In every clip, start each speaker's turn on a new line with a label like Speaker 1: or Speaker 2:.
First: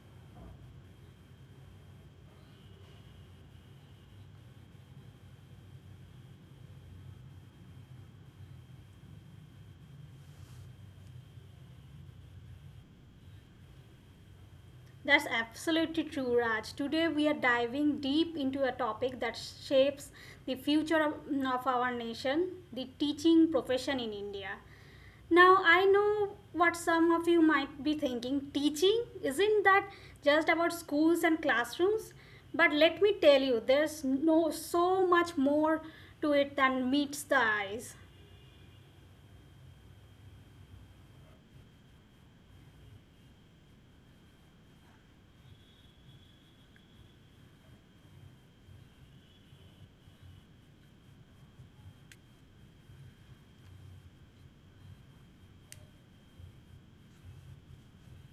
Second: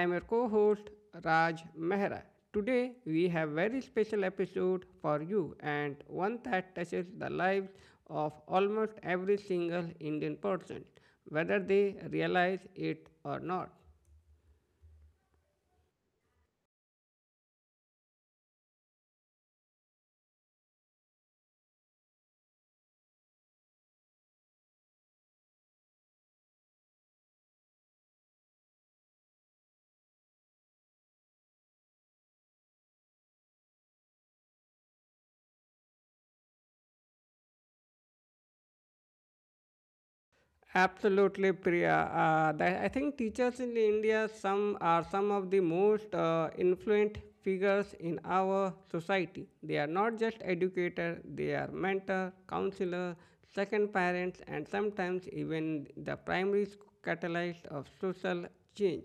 Speaker 1: am your co-host Raj Mehra. Today we have very special episode for you and one that touches the lives of almost every single Indian person whether they realize it or not.
Speaker 2: That's absolutely true, Raj. Today we are diving deep into a topic that shapes the future of our nation, the teaching profession in India. Now, I know what some of you might be thinking teaching isn't that just about schools and classrooms? But let me tell you, there's no so much more to it than meets the eyes.
Speaker 1: Absolutely, Priya. I think teachers in India some of the most influent figures in our society. They are not just educators; they are mentor, counselor, second parents, and sometimes even the primary catalyst of social change.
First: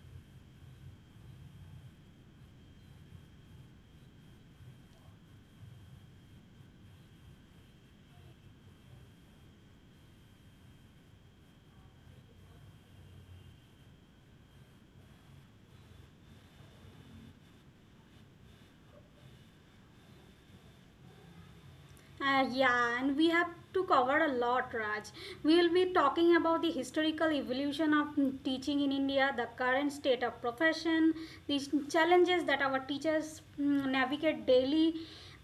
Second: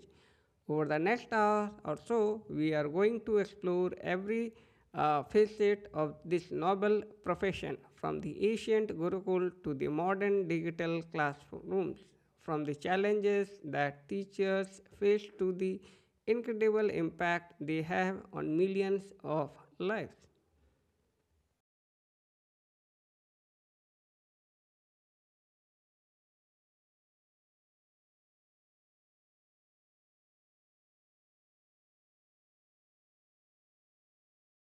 Speaker 1: Over the next hour or so, we are going to explore every facet of this noble profession, from the ancient Gurukul to the modern digital classrooms, from the challenges that teachers face to the incredible impact they have on millions of lives.
Speaker 2: Yeah, and we have to cover a lot, Raj. We will be talking about the historical evolution of teaching in India, the current state of profession, the challenges that our teachers navigate daily,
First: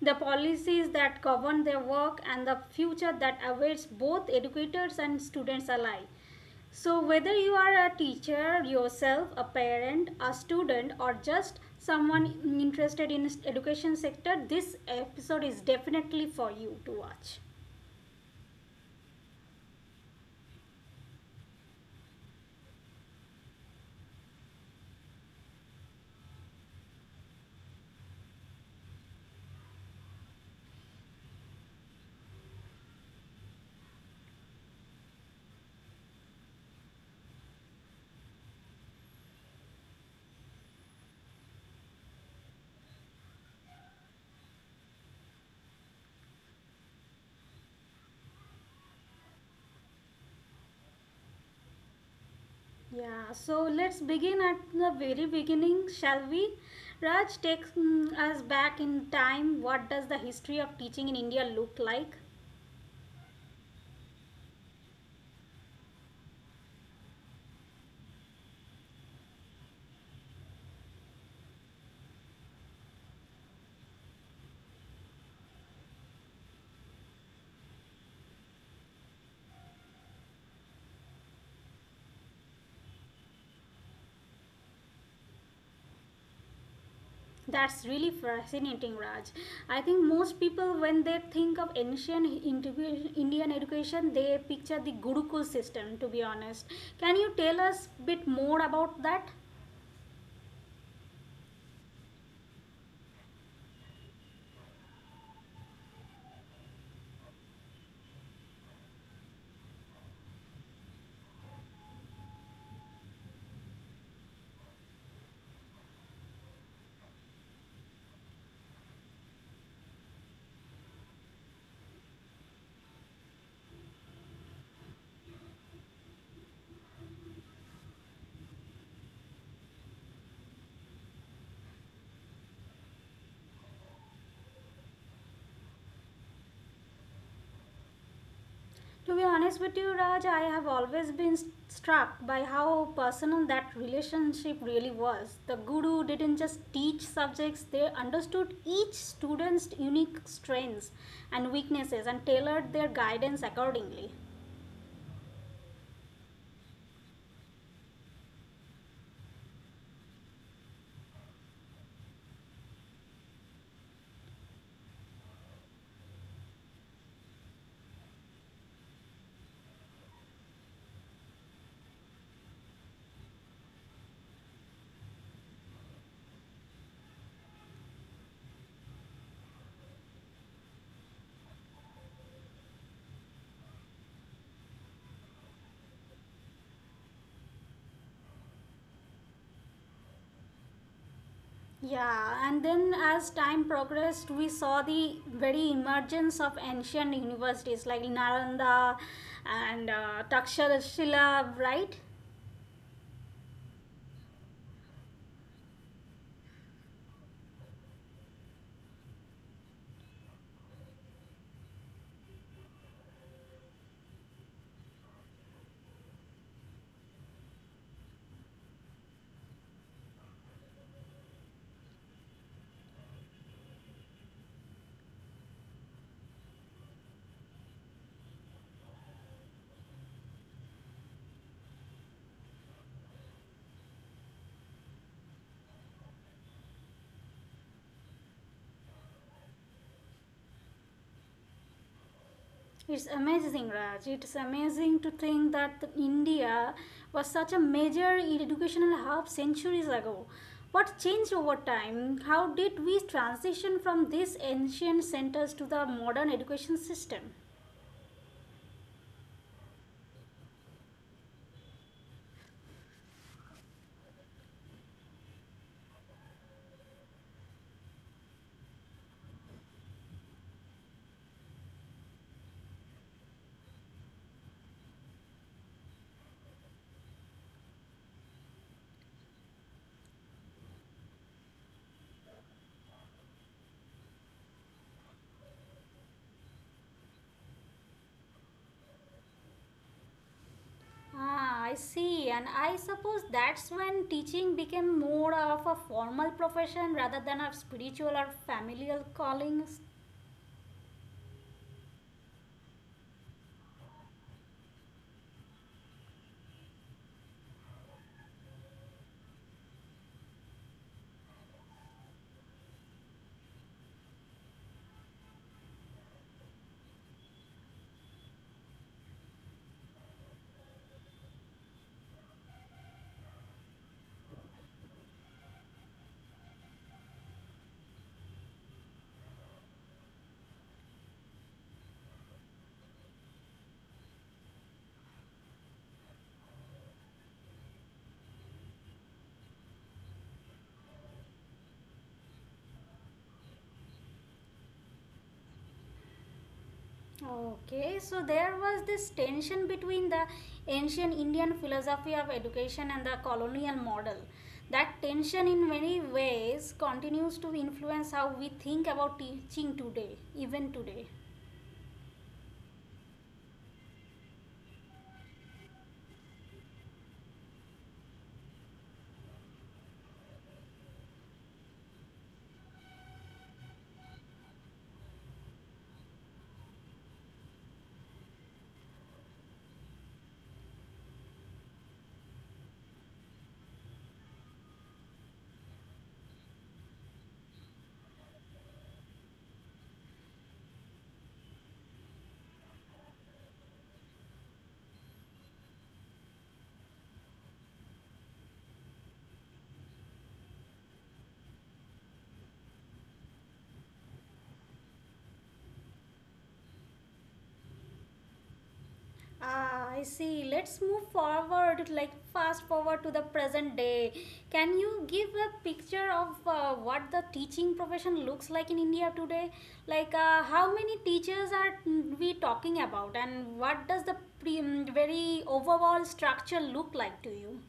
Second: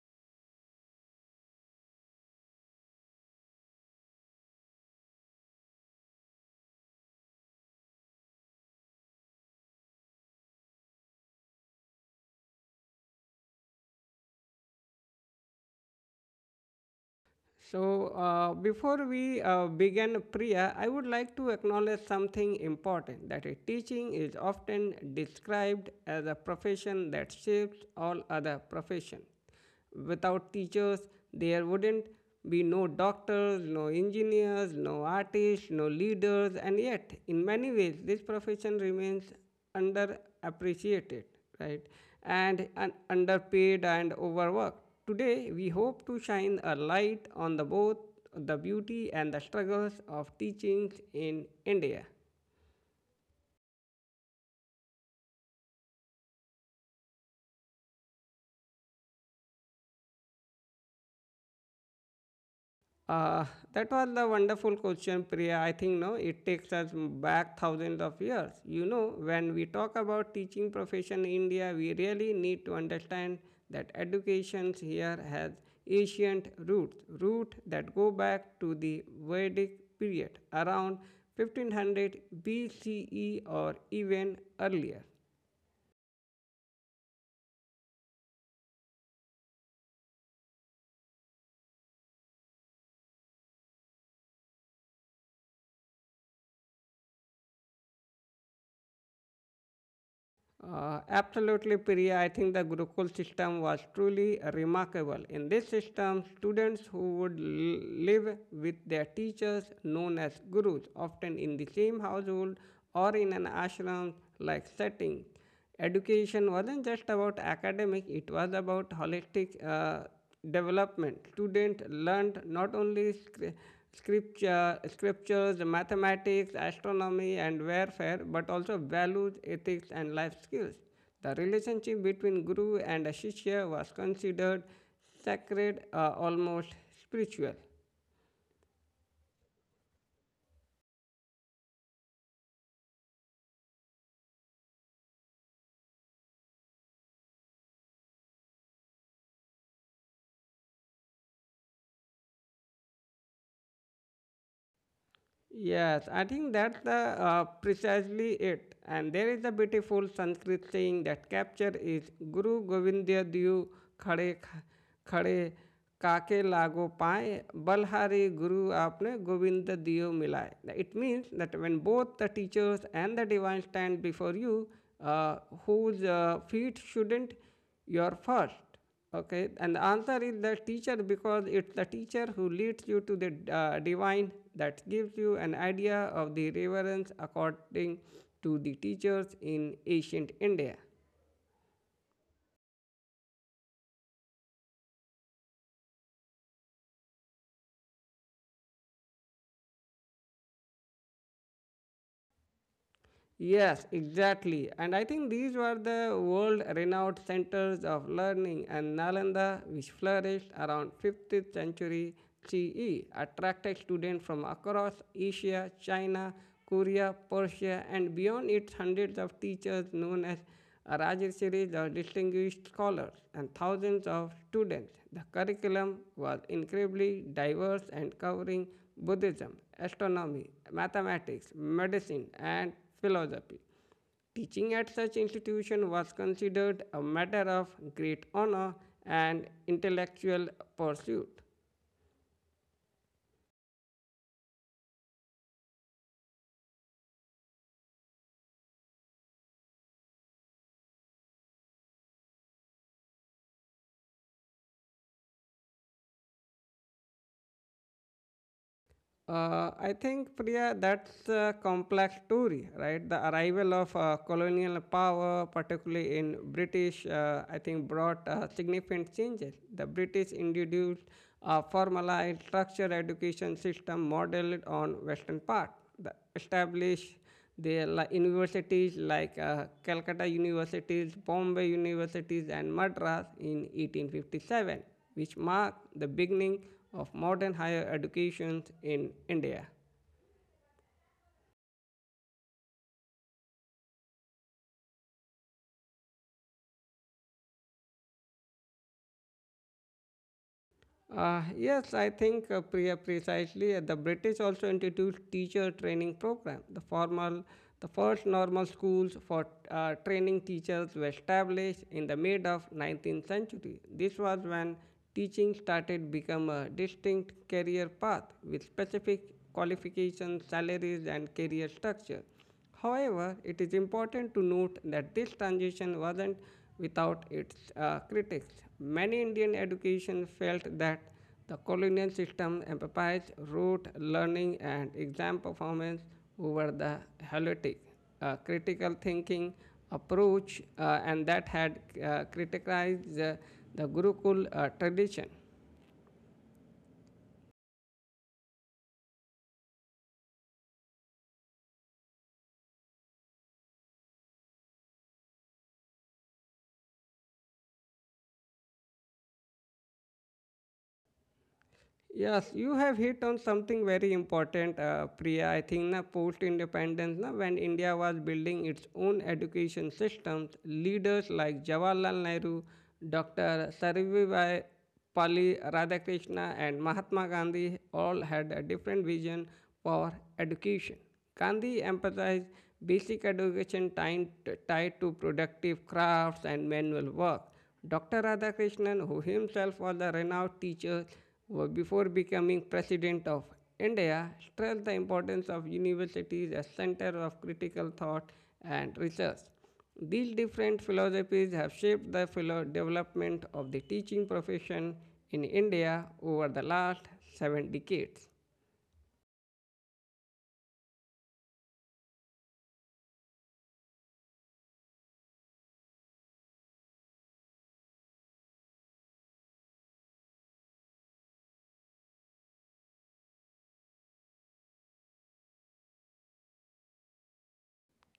Speaker 2: the policies that govern their work, and the future that awaits both educators and students alike. So, whether you are a teacher yourself, a parent, a student, or just someone interested in education sector, this episode is definitely for you to watch.
Speaker 1: So, before we begin, Priya, I would like to acknowledge something important, that a teaching is often described as a profession that shapes all other professions. Without teachers, there wouldn't be no doctors, no engineers, no artists, no leaders, and yet, in many ways, this profession remains underappreciated, right? And underpaid and overworked. Today, we hope to shine a light on the both the beauty and the struggles of teaching in India.
Speaker 2: Yeah, so let's begin at the very beginning, shall we? Raj, takes us back in time. What does the history of teaching in India look like?
Speaker 1: Uh, that was the wonderful question, Priya. I think no, it takes us back 1000s of years. You know, when we talk about teaching profession in India, we really need to understand that education here has ancient roots, root that go back to the Vedic period, around 1500 BCE or even earlier.
Speaker 2: That's really fascinating, Raj. I think most people, when they think of ancient Indian education, they picture the Gurukul system, to be honest. Can you tell us a bit more about that?
Speaker 1: Absolutely, Priya. I think the Gurukul system was truly remarkable. In this system, students who would live with their teachers, known as gurus, often in the same household or in an ashram like setting. Education wasn't just about academic, it was about holistic development. Student learned not only scripture scriptures, mathematics, astronomy, and warfare, but also values, ethics, and life skills. The relationship between guru and a shishya was considered sacred, almost spiritual.
Speaker 2: To be honest with you, Raj, I have always been struck by how personal that relationship really was. The guru didn't just teach subjects, they understood each student's unique strengths and weaknesses and tailored their guidance accordingly.
Speaker 1: Yes, I think that's the precisely it. And there is a beautiful Sanskrit saying that capture is Guru Govinda Diu Khade Khade Kake Lago Paye Balhari Guru Apne Govinda Diu Milai. It means that when both the teachers and the divine stand before you, uh, whose feet shouldn't your first? Okay, and the answer is the teacher, because it's the teacher who leads you to the divine. That gives you an idea of the reverence according to the teachers in ancient India.
Speaker 2: Yeah, and then as time progressed, we saw the very emergence of ancient universities like Nalanda and Takshashila, right?
Speaker 1: Yes, exactly. And I think these were the world renowned centers of learning, and Nalanda, which flourished around 50th century CE, attracted students from across Asia, China, Korea, Persia, and beyond. Its hundreds of teachers, known as Rajashiris or distinguished scholars, and thousands of students. The curriculum was incredibly diverse, and covering Buddhism, astronomy, mathematics, medicine, and philosophy. Teaching at such institution was considered a matter of great honor and intellectual pursuit.
Speaker 2: It's amazing, Raj. It's amazing to think that India was such a major educational hub centuries ago. What changed over time? How did we transition from these ancient centers to the modern education system?
Speaker 1: I think, Priya, that's a complex story, right? The arrival of colonial power, particularly in British, I think brought significant changes. The British introduced a formalized structured education system modeled on Western part. The established There are like universities like Calcutta universities, Bombay universities, and Madras in 1857, which marked the beginning of modern higher education in India.
Speaker 2: Ah, I see. And I suppose that's when teaching became more of a formal profession rather than a spiritual or familial callings.
Speaker 1: Yes, I think precisely. The British also introduced teacher training program. The first normal schools for training teachers were established in the mid of 19th century. This was when teaching started become a distinct career path with specific qualifications, salaries, and career structure. However, it is important to note that this transition wasn't without its critics. Many Indian education felt that the colonial system emphasized rote learning and exam performance over the holistic, critical thinking approach, and that had criticized the Gurukul tradition.
Speaker 2: Okay, so there was this tension between the ancient Indian philosophy of education and the colonial model. That tension, in many ways, continues to influence how we think about teaching today, even today.
Speaker 1: Yes, you have hit on something very important, Priya. I think na post independence, na when India was building its own education systems, leaders like Jawaharlal Nehru, Dr. Sarvivai Pali Radhakrishna, and Mahatma Gandhi all had a different vision for education. Gandhi emphasized basic education tied to productive crafts and manual work. Dr. Radhakrishnan, who himself was a renowned teacher before becoming president of India, stressed the importance of universities as centers of critical thought and research. These different philosophies have shaped development of the teaching profession in India over the last 7 decades.
Speaker 2: Ah, I see. Let's move forward, like fast forward to the present day. Can you give a picture of what the teaching profession looks like in India today? Like, how many teachers are we talking about, and what does the very overall structure look like to you?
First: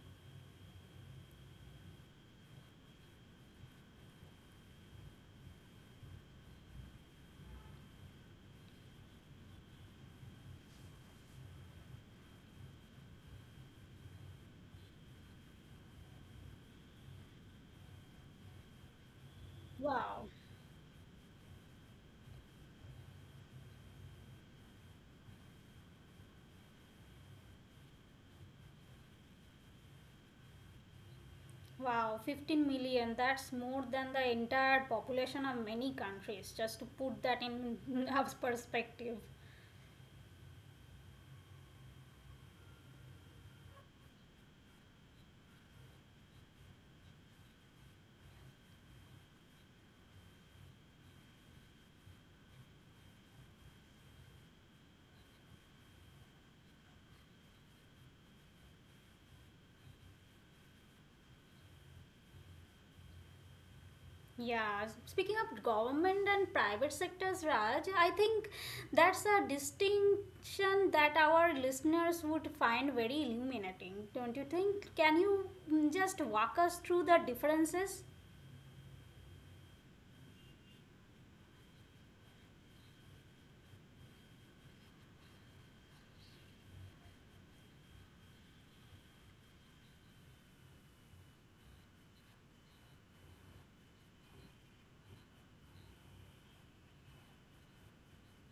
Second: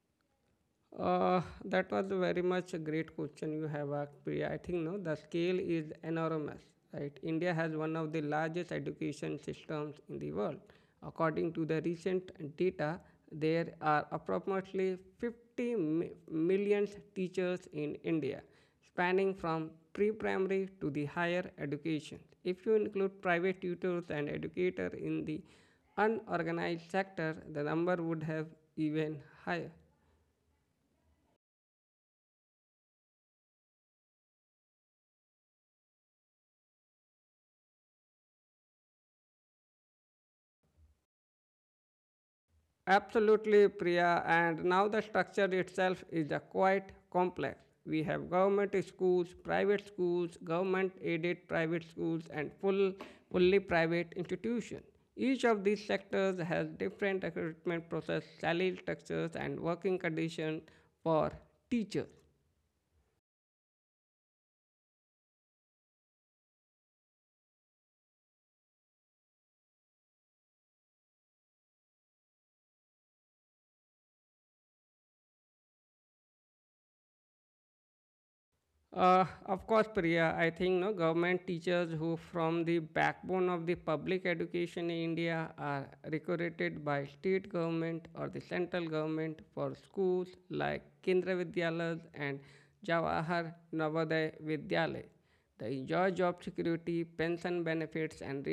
Speaker 1: That was very much a great question you have asked, Priya. I think no, the scale is enormous, right? India has one of the largest education systems in the world. According to the recent data, there are approximately 50 million teachers in India, spanning from
Speaker 2: Wow,
Speaker 1: pre-primary to the higher education. If you include private tutors and educators in the unorganized sector, the number would have even higher.
Speaker 2: wow, 15 million. That's more than the entire population of many countries, just to put that in perspective.
Speaker 1: Absolutely, Priya. And now the structure itself is a quite complex. We have government schools, private schools, government aided private schools, and fully private institutions. Each of these sectors has different recruitment process, salary structures, and working conditions for teachers.
Speaker 2: Yeah, speaking of government and private sectors, Raj, I think that's a distinction that our listeners would find very illuminating, don't you think? Can you just walk us through the differences?
Speaker 1: Of course, Priya, I think no, government teachers, who from the backbone of the public education in India, are recruited by state government or the central government for schools like Kendra Vidyalayas and Jawahar Navodaya Vidyalaya. They enjoy job security, pension benefits, and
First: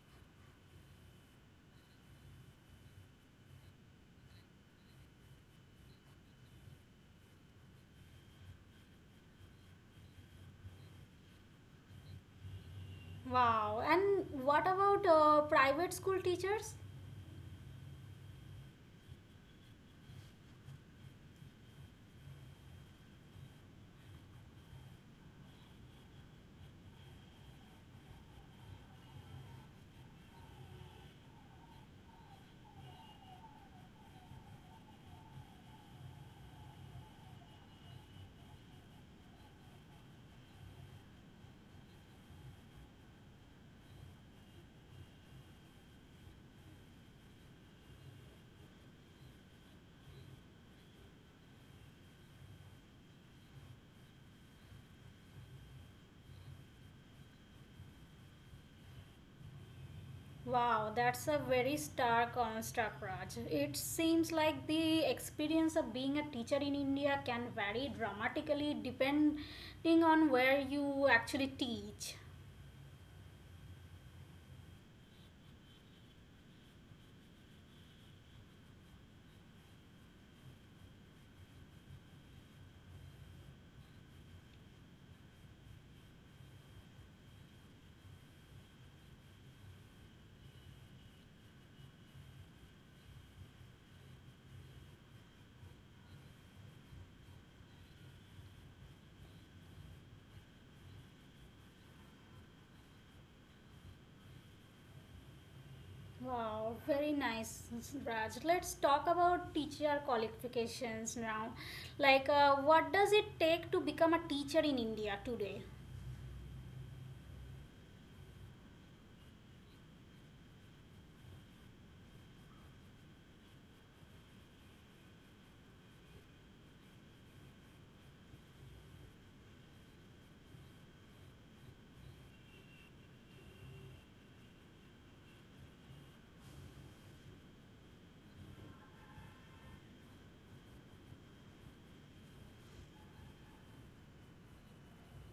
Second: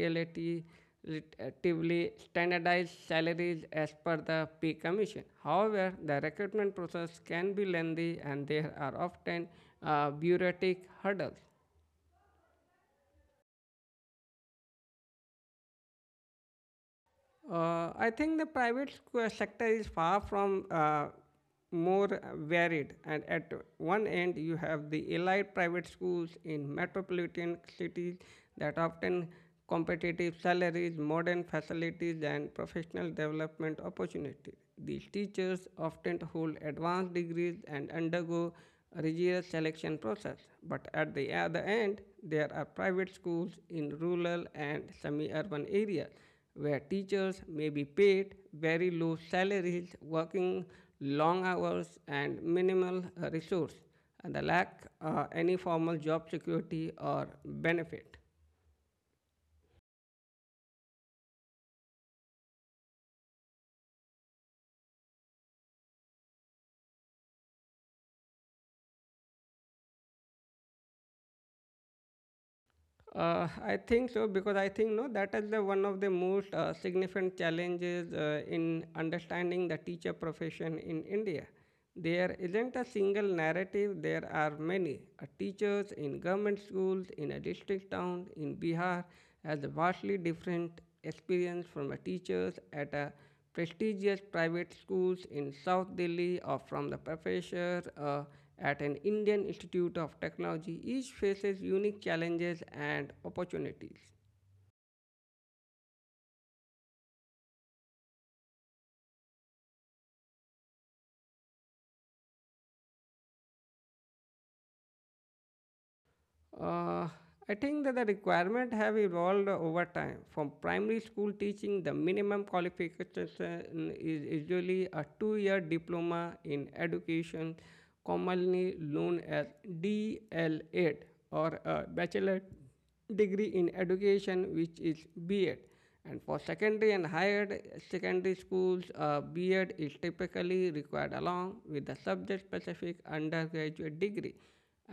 Speaker 1: relatively standardized salaries as per the pay commission. However, the recruitment process can be lengthy, and there are often bureaucratic hurdles.
Speaker 2: Wow, and what about private school teachers?
Speaker 1: I think the private sector is far from more varied, and at one end you have the elite private schools in metropolitan cities that often competitive salaries, modern facilities, and professional development opportunities. These teachers often hold advanced degrees and undergo a rigorous selection process, but at the other end, there are private schools in rural and semi urban areas where teachers may be paid very low salaries, working long hours, and minimal resource, and the lack any formal job security or benefit.
Speaker 2: Wow, that's a very stark construct, Raj. It seems like the experience of being a teacher in India can vary dramatically depending on where you actually teach.
Speaker 1: I think so, because I think no, that is the one of the most significant challenges in understanding the teacher profession in India. There isn't a single narrative. There are many. Teachers in government schools in a district town in Bihar has a vastly different experience from a teachers at a prestigious private schools in South Delhi, or from the professor at an Indian Institute of Technology. Each faces unique challenges and opportunities.
Speaker 2: Wow, very nice, Raj. Let's talk about teacher qualifications now. Like, what does it take to become a teacher in India today?
Speaker 1: Uh, I think that the requirement have evolved over time. From primary school teaching, the minimum qualification is usually a two-year diploma in education, commonly known as DL8, or a bachelor degree in education, which is B.Ed. And for secondary and higher secondary schools, B.Ed is typically required along with the subject-specific undergraduate degree.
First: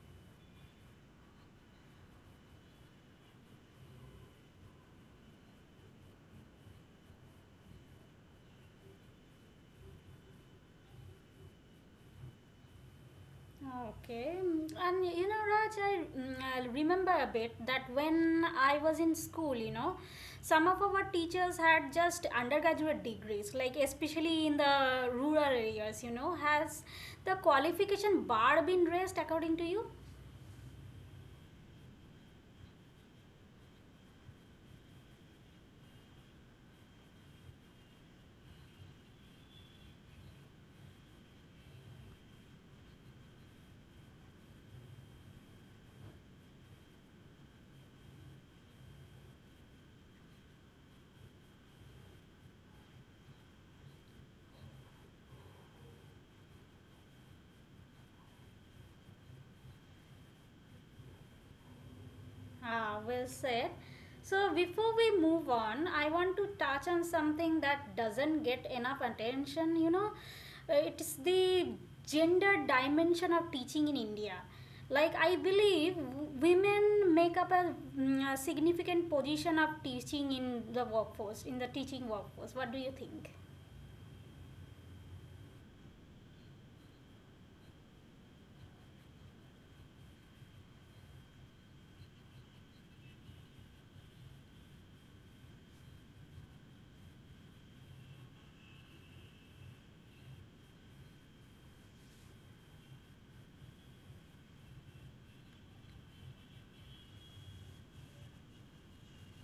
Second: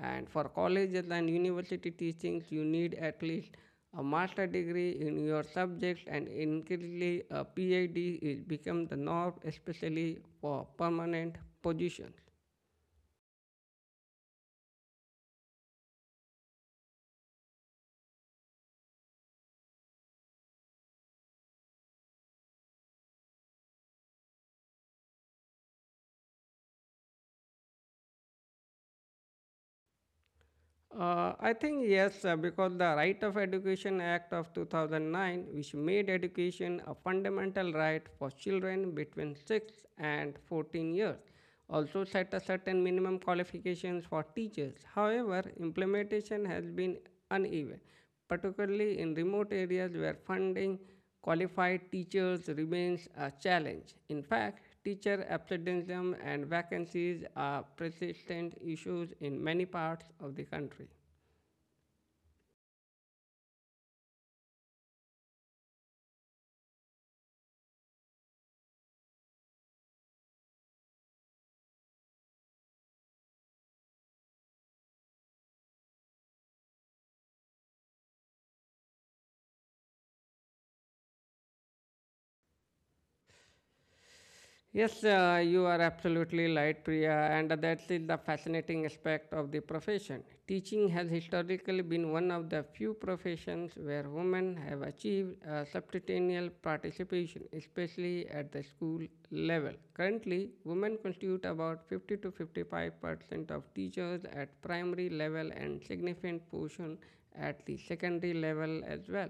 Speaker 1: And for colleges and university teachings, you need at least a master degree in your subject, and increasingly, a PhD is become the norm, especially for permanent positions.
Speaker 2: Okay, and you know, Raj, I remember a bit that when I was in school, you know, some of our teachers had just undergraduate degrees, like especially in the rural areas, you know. Has the qualification bar been raised according to you?
Speaker 1: I think yes, because the Right of Education Act of 2009, which made education a fundamental right for children between 6 and 14 years, also set a certain minimum qualifications for teachers. However, implementation has been uneven, particularly in remote areas where funding qualified teachers remains a challenge. In fact, teacher absenteeism and vacancies are persistent issues in many parts of the country.
Speaker 2: Ah, well said. So, before we move on, I want to touch on something that doesn't get enough attention. It's the gender dimension of teaching in India. Like, I believe women make up a significant position of teaching in the workforce, in the teaching workforce. What do you think?
Speaker 1: Yes, you are absolutely right, Priya, and that is the fascinating aspect of the profession. Teaching has historically been one of the few professions where women have achieved substantial participation, especially at the school level. Currently, women constitute about 50 to 55% of teachers at primary level, and significant portion at the secondary level as well.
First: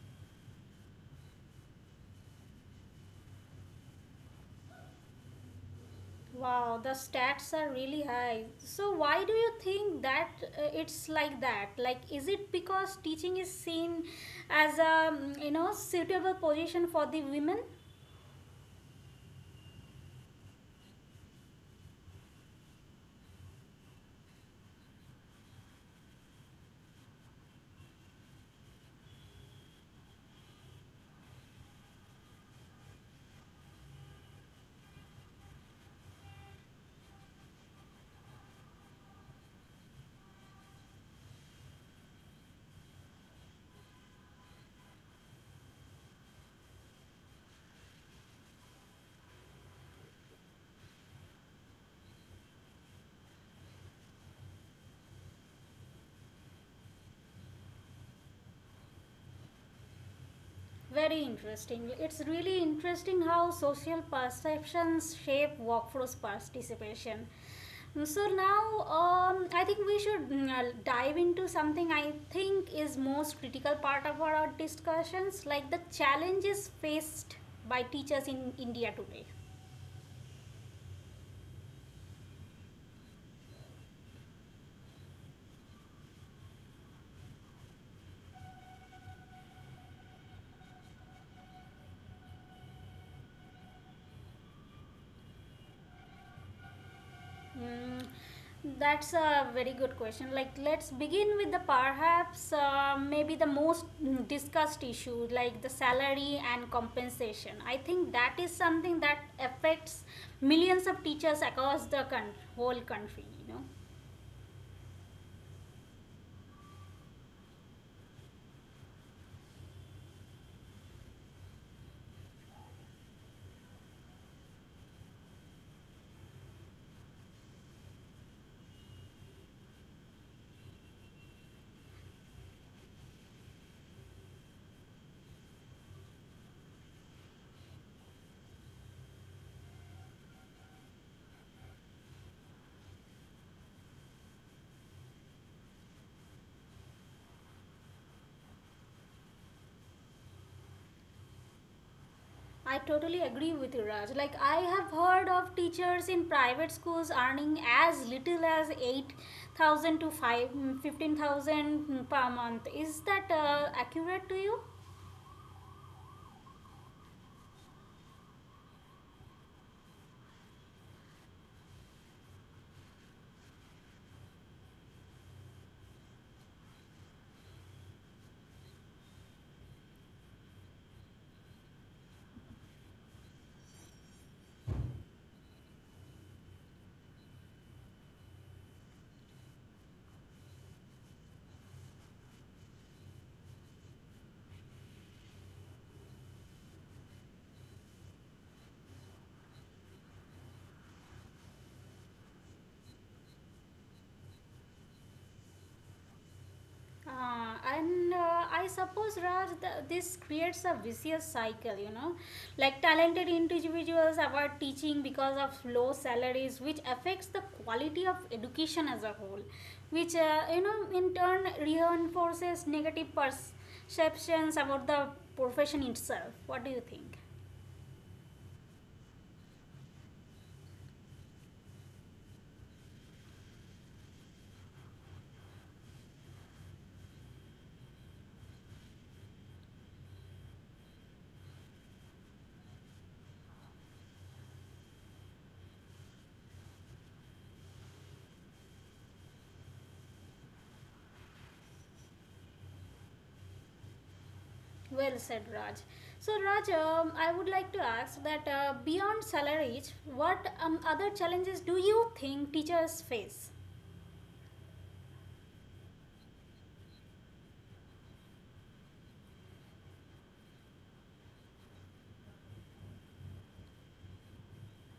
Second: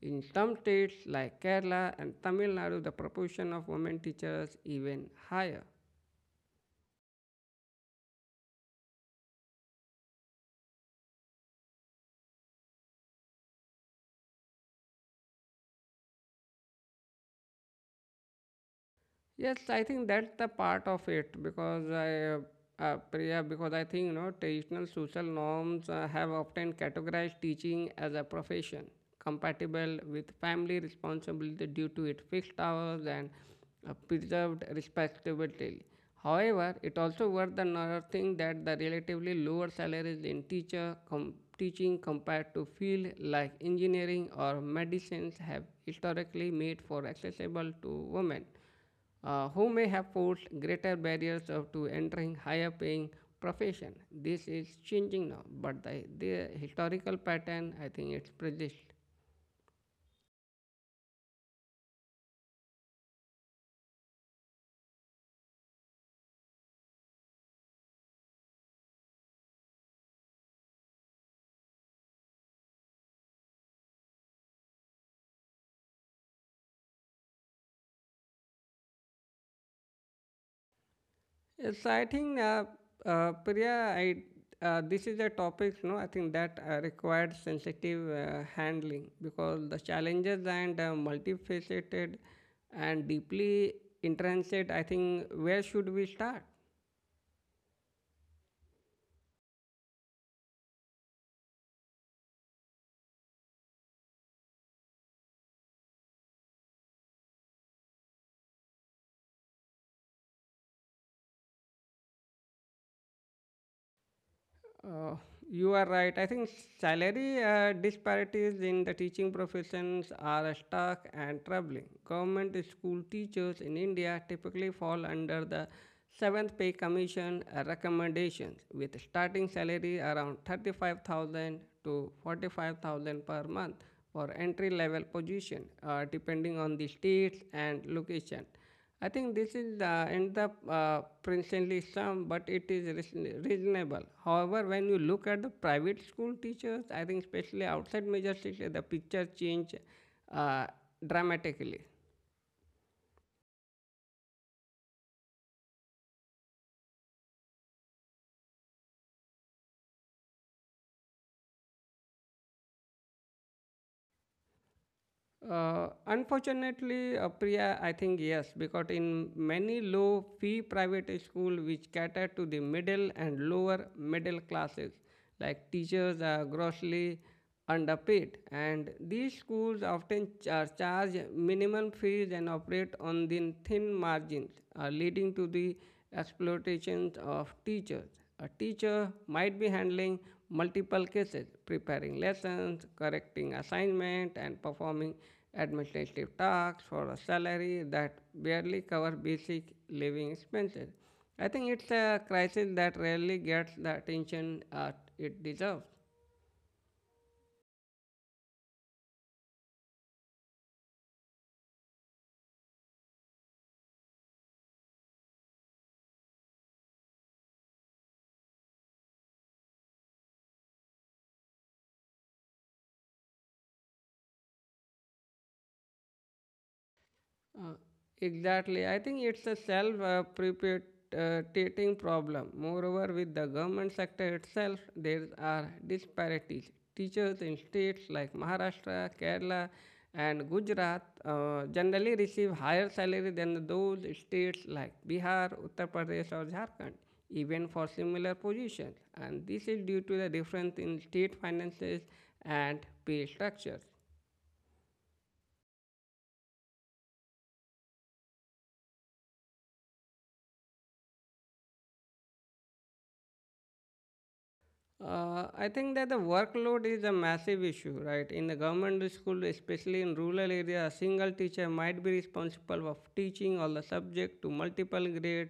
Speaker 1: In some states like Kerala and Tamil Nadu, the proportion of women teachers is even higher.
Speaker 2: Wow, the stats are really high. So why do you think that it's like that? Like, is it because teaching is seen as a suitable position for the women?
Speaker 1: Yes, I think that's the part of it because Priya, because I think you know traditional social norms have often categorized teaching as a profession compatible with family responsibility due to its fixed hours and preserved respectability. However, it also worth the noting that the relatively lower salaries in teaching compared to field like engineering or medicines have historically made for accessible to women who may have posed greater barriers to entering higher paying profession. This is changing now, but the historical pattern, I think, it persists.
Speaker 2: Very interesting. It's really interesting how social perceptions shape workforce participation. So now, I think we should dive into something I think is most critical part of our discussions, like the challenges faced by teachers in India today.
Speaker 1: Yes, I think, Priya, this is a topic, no, I think that requires sensitive handling, because the challenges and multifaceted and deeply intrinsic. I think, where should we start?
Speaker 2: Mm, that's a very good question. Like, let's begin with the perhaps maybe the most discussed issue, like the salary and compensation. I think that is something that affects millions of teachers across the whole country.
Speaker 1: Uh, you are right. I think salary disparities in the teaching professions are stark and troubling. Government school teachers in India typically fall under the Seventh Pay Commission recommendations, with starting salary around 35,000 to 45,000 per month for entry level position, depending on the states and location. I think this is end up princely sum, but it is reasonable. However, when you look at the private school teachers, I think especially outside major cities, the picture change uh, dramatically.
Speaker 2: I totally agree with you, Raj. Like, I have heard of teachers in private schools earning as little as 8,000 to five 15,000 per month. Is that accurate to you?
Speaker 1: Unfortunately, Priya, I think yes, because in many low fee private school which cater to the middle and lower middle classes, like teachers are grossly underpaid, and these schools often charge minimum fees and operate on the thin margins, leading to the exploitations of teachers. A teacher might be handling multiple cases, preparing lessons, correcting assignment, and performing administrative tasks for a salary that barely covers basic living expenses. I think it's a crisis that rarely gets the attention it deserves.
Speaker 2: And I suppose Raj, this creates a vicious cycle, like talented individuals avoid teaching because of low salaries, which affects the quality of education as a whole, which in turn reinforces negative perceptions about the profession itself. What do you think?
Speaker 1: Uh, exactly. I think it's a self perpetuating problem. Moreover, with the government sector itself, there are disparities. Teachers in states like Maharashtra, Kerala, and Gujarat generally receive higher salary than those states like Bihar, Uttar Pradesh, or Jharkhand, even for similar positions. And this is due to the difference in state finances and pay structures.
Speaker 2: Well said, Raj. So, Raj, I would like to ask that beyond salaries, what other challenges do you think teachers face?
Speaker 1: I think that the workload is a massive issue, right? In the government school, especially in rural area, a single teacher might be responsible of teaching all the subject to multiple grade.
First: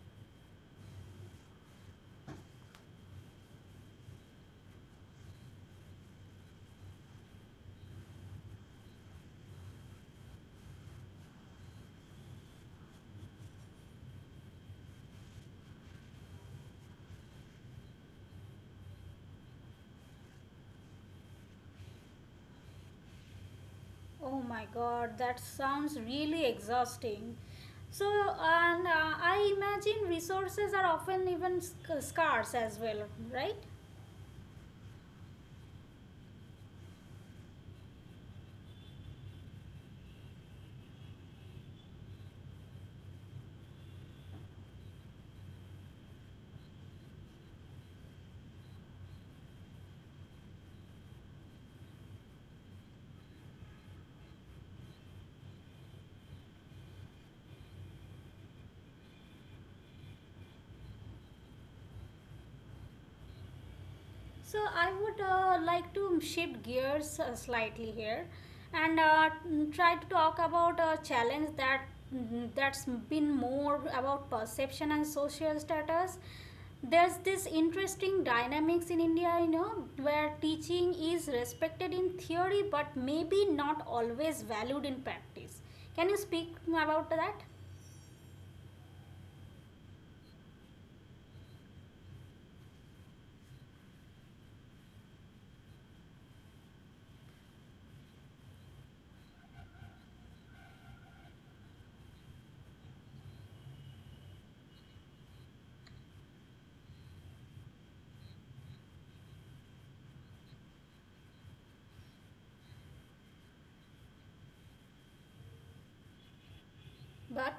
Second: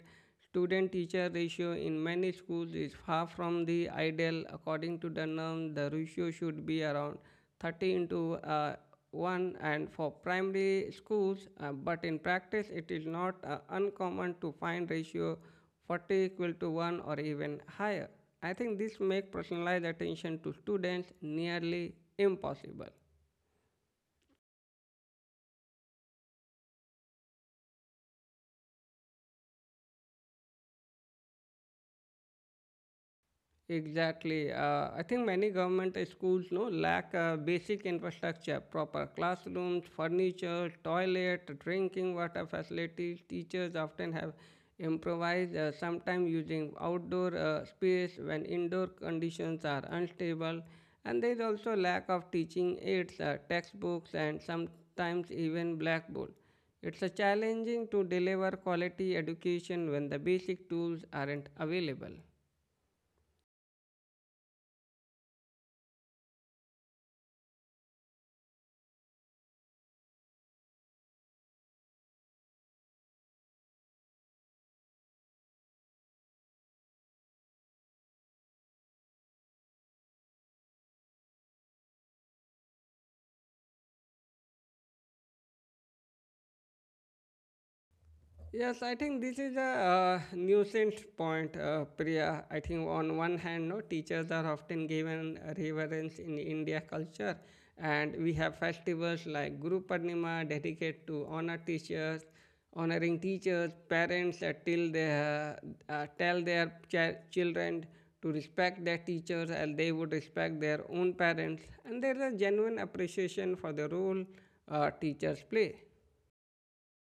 Speaker 1: Student-teacher ratio in many schools is far from the ideal. According to the norm, the ratio should be around 30 into 1 and for primary schools, but in practice, it is not uncommon to find ratio 40 equal to 1 or even higher. I think this makes personalized attention to students nearly impossible.
Speaker 2: Oh my god, that sounds really exhausting. So, and I imagine resources are often even scarce as well, right?
Speaker 1: Exactly. I think many government schools no lack basic infrastructure, proper classrooms, furniture, toilet, drinking water facilities. Teachers often have improvised, sometimes using outdoor space when indoor conditions are unstable. And there is also lack of teaching aids, textbooks, and sometimes even blackboard. It's a challenging to deliver quality education when the basic tools aren't available.
Speaker 2: So, I would like to shift gears slightly here and try to talk about a challenge that's been more about perception and social status. There's this interesting dynamics in India, where teaching is respected in theory but maybe not always valued in practice. Can you speak about that?
Speaker 1: Yes, I think this is a nuisance point, Priya. I think on one hand, no teachers are often given reverence in India culture, and we have festivals like Guru Purnima dedicated to honor teachers, honoring teachers, parents that till they tell their children to respect their teachers as they would respect their own parents, and there is a genuine appreciation for the role teachers play.
Speaker 2: But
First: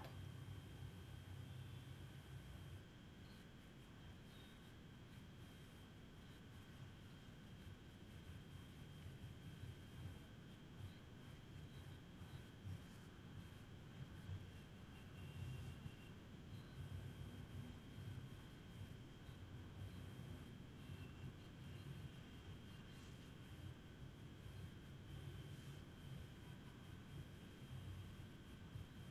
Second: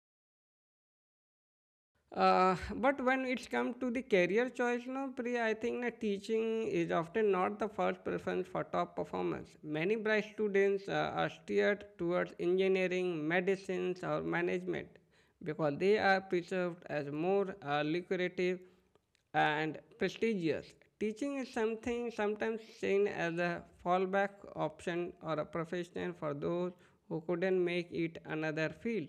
Speaker 1: But when it comes to the career choice, no, Priya, I think that teaching is often not the first preference for top performers. Many bright students are steered towards engineering, medicines, or management because they are perceived as more lucrative and prestigious. Teaching is something sometimes seen as a fallback option or a profession for those who couldn't make it another field.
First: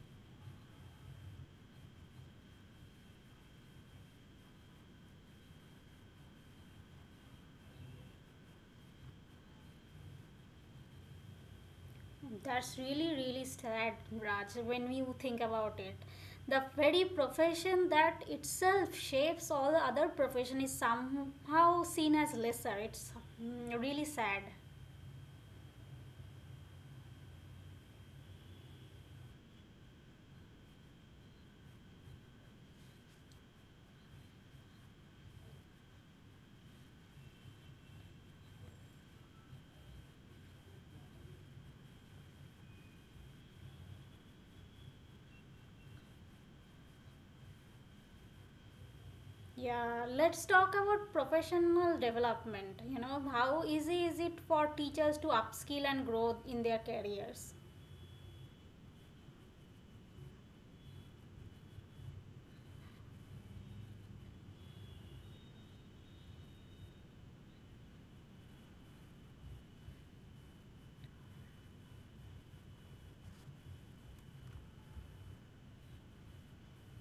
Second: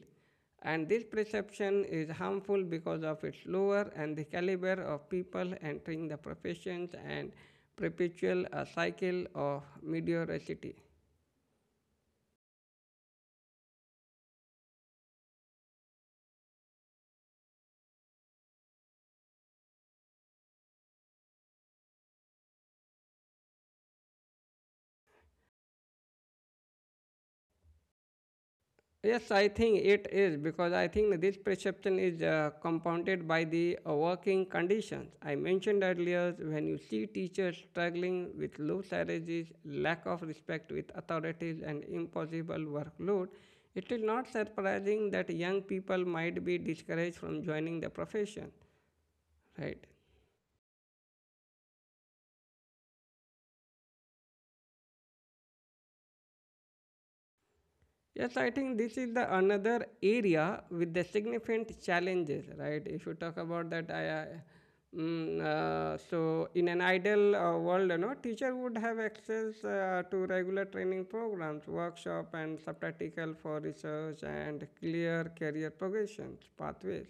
Speaker 1: And this perception is harmful because of its lower and the caliber of people entering the professions and perpetual a cycle of mediocrity.
Speaker 2: that's really, really sad, Raj. When you think about it, the very profession that itself shapes all the other profession is somehow seen as lesser. It's really sad.
Speaker 1: Yes, I think it is because I think this perception is compounded by the working conditions. I mentioned earlier when you see teachers struggling with low salaries, lack of respect with authorities, and impossible workload, it is not surprising that young people might be discouraged from joining the profession, right?
Speaker 2: Yeah, let's talk about professional development. How easy is it for teachers to upskill and grow in their careers?
Speaker 1: Yes, I think this is the another area with the significant challenges, right? If you talk about that, so in an ideal world, you know, teacher would have access to regular training programs, workshop, and subpractical for research and clear career progressions pathways.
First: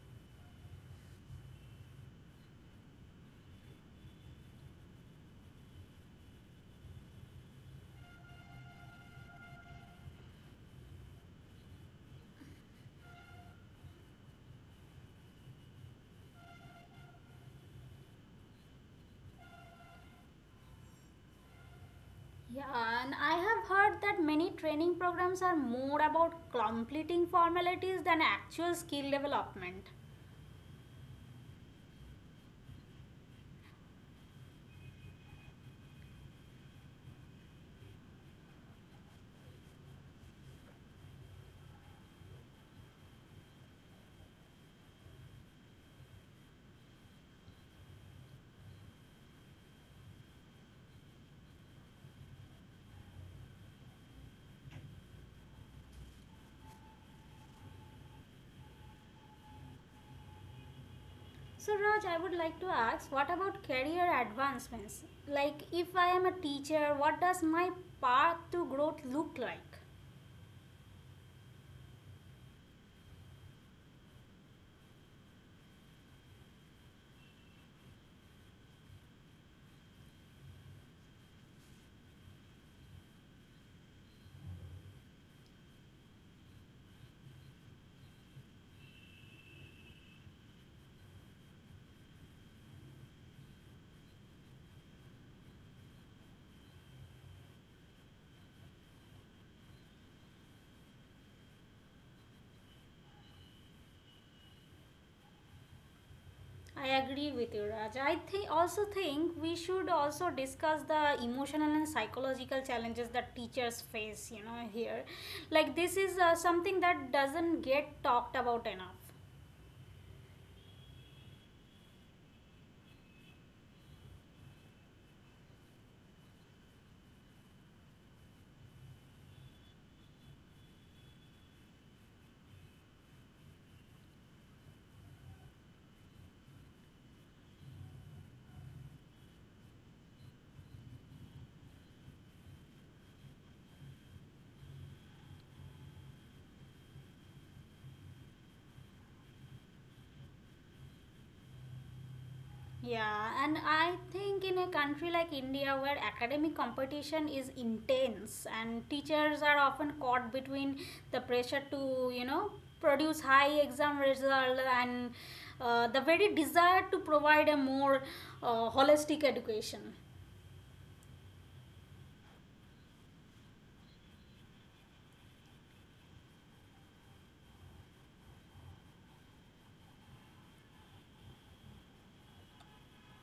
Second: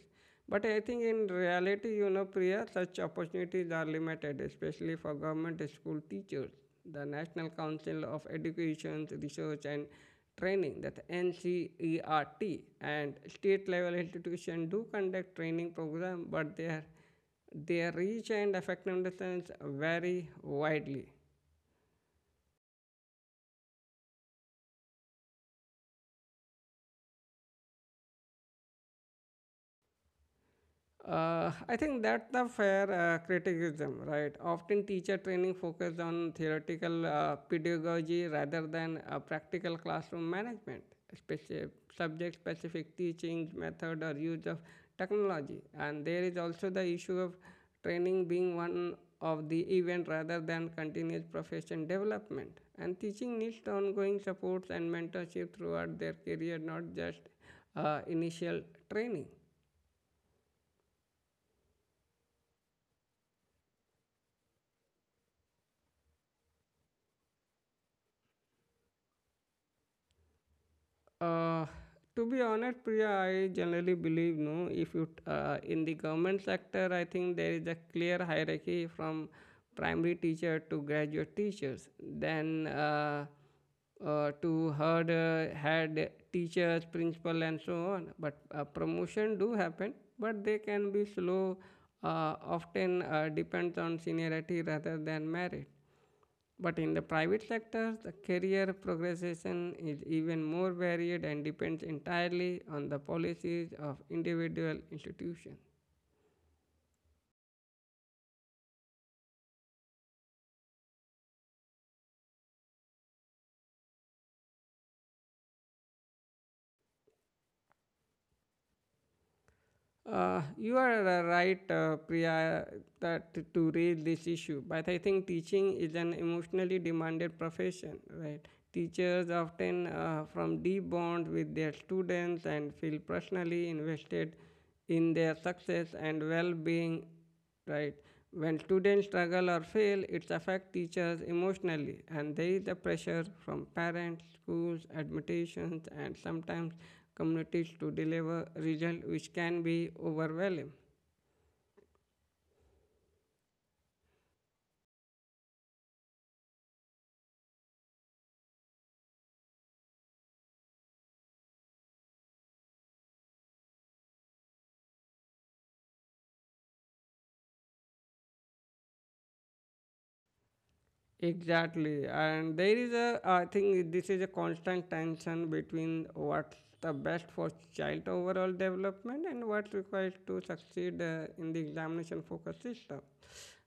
Speaker 1: But I think in reality, you know, Priya, such opportunities are limited, especially for government school teachers. The National Council of Education, Research and Training, that NCERT, and state level institutions do conduct training programs, but their reach and effectiveness vary widely.
Speaker 2: Yeah, and I have heard that many training programs are more about completing formalities than actual skill development.
Speaker 1: I think that's the fair criticism, right? Often teacher training focuses on theoretical pedagogy rather than practical classroom management, specific, subject-specific teaching method or use of technology. And there is also the issue of training being one of the event rather than continuous profession development. And teaching needs ongoing supports and mentorship throughout their career, not just initial training.
Speaker 2: So, Raj, I would like to ask what about career advancements? Like, if I am a teacher, what does my path to growth look like?
Speaker 1: Uh, to be honest, Priya, I generally believe no. If you in the government sector, I think there is a clear hierarchy from primary teacher to graduate teachers. Then to head teachers, principal, and so on. But promotion do happen, but they can be slow. Often depends on seniority rather than merit. But in the private sector, the career progression is even more varied and depends entirely on the policies of individual institutions.
Speaker 2: I agree with you, Raj. I think also think we should also discuss the emotional and psychological challenges that teachers face. Here, like this is something that doesn't get talked about enough.
Speaker 1: You are right, Priya, that to raise this issue. But I think teaching is an emotionally demanded profession, right? Teachers often from deep bonds with their students and feel personally invested in their success and well-being right? When students struggle or fail, it affects teachers emotionally, and there is the pressure from parents, schools, admissions, and sometimes communities to deliver results which can be overwhelming.
Speaker 2: Yeah, and I think in a country like India where academic competition is intense and teachers are often caught between the pressure to, produce high exam result and the very desire to provide a more holistic education.
Speaker 1: Exactly, and there is a, I think this is a constant tension between what's the best for child overall development and what's required to succeed in the examination focused system.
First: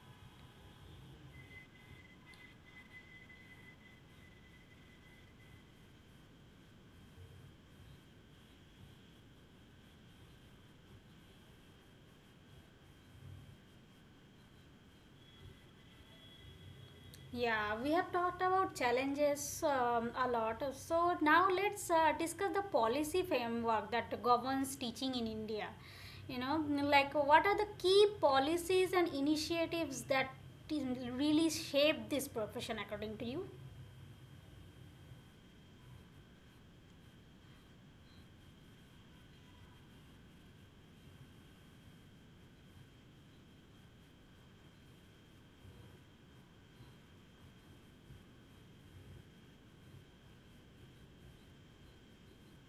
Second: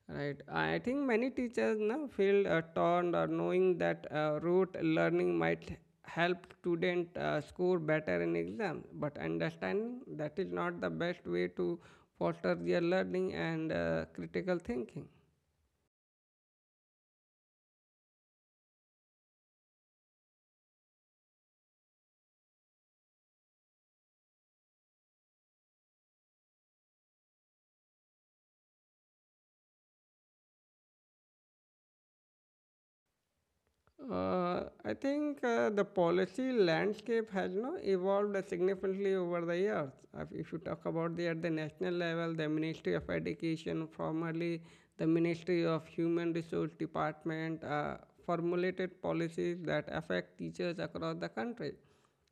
Speaker 1: Right, I think many teachers now feel torn or knowing that rote learning might help student score better in exam, but understanding that is not the best way to foster their learning and critical thinking.
Speaker 2: Yeah, we have talked about challenges a lot. So now let's discuss the policy framework that governs teaching in India. Like, what are the key policies and initiatives that really shape this profession according to you?
Speaker 1: I think the policy landscape has you know, evolved significantly over the years. If you talk about the at the national level, the Ministry of Education, formerly the Ministry of Human Resource Department, formulated policies that affect teachers across the country.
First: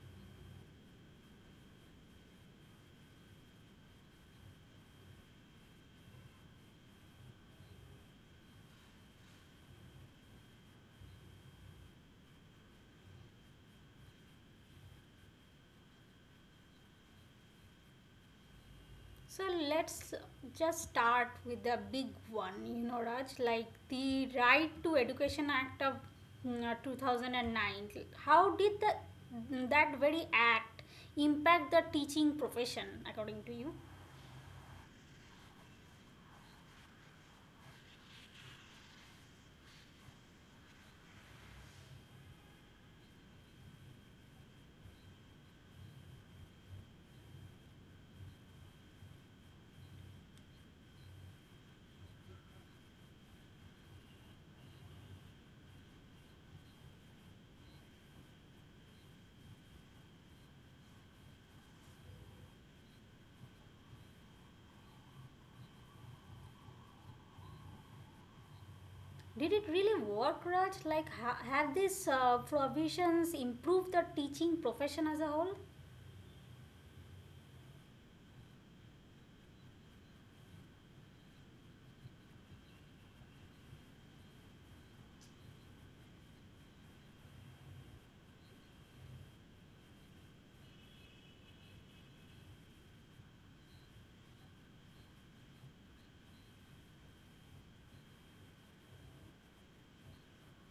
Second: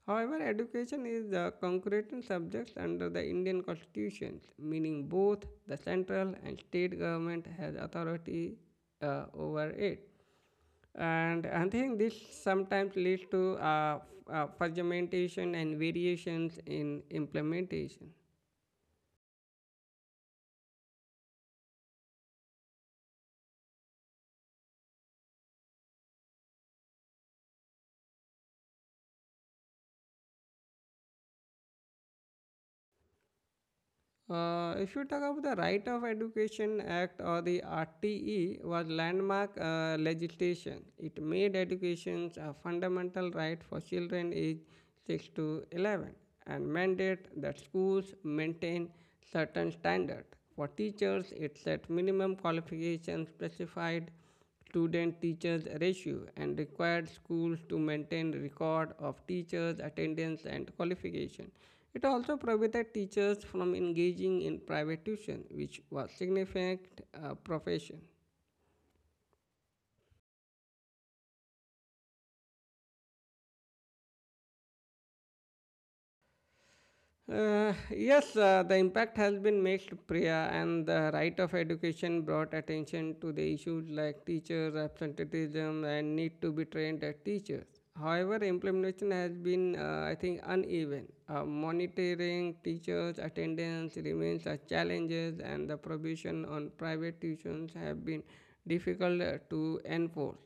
Speaker 1: However, education is the concrete subject under the Indian constitution, meaning both the central and state government has authority over it. And I think this sometimes leads to fragmentation and variations in implementation.
Speaker 2: So, let's just start with the big one, Raj, like the Right to Education Act of 2009. How did that very act impact the teaching profession, according to you?
Speaker 1: If you talk about the Right of Education Act or the RTE was landmark legislation. It made education a fundamental right for children aged 6 to 11 and mandate that schools maintain certain standards. For teachers, it set minimum qualifications specified student teachers ratio and required schools to maintain record of teachers attendance and qualification it also prohibited teachers from engaging in private tuition which was significant profession.
Speaker 2: Did it really work, Raj? Like, have these provisions improved the teaching profession as a whole?
Speaker 1: Yes, the impact has been mixed, Priya, and the right of education brought attention to the issues like teachers' absenteeism and need to be trained as teachers. However, implementation has been, I think, uneven. Monitoring teachers' attendance remains a challenge, and the prohibition on private tuitions have been difficult to enforce.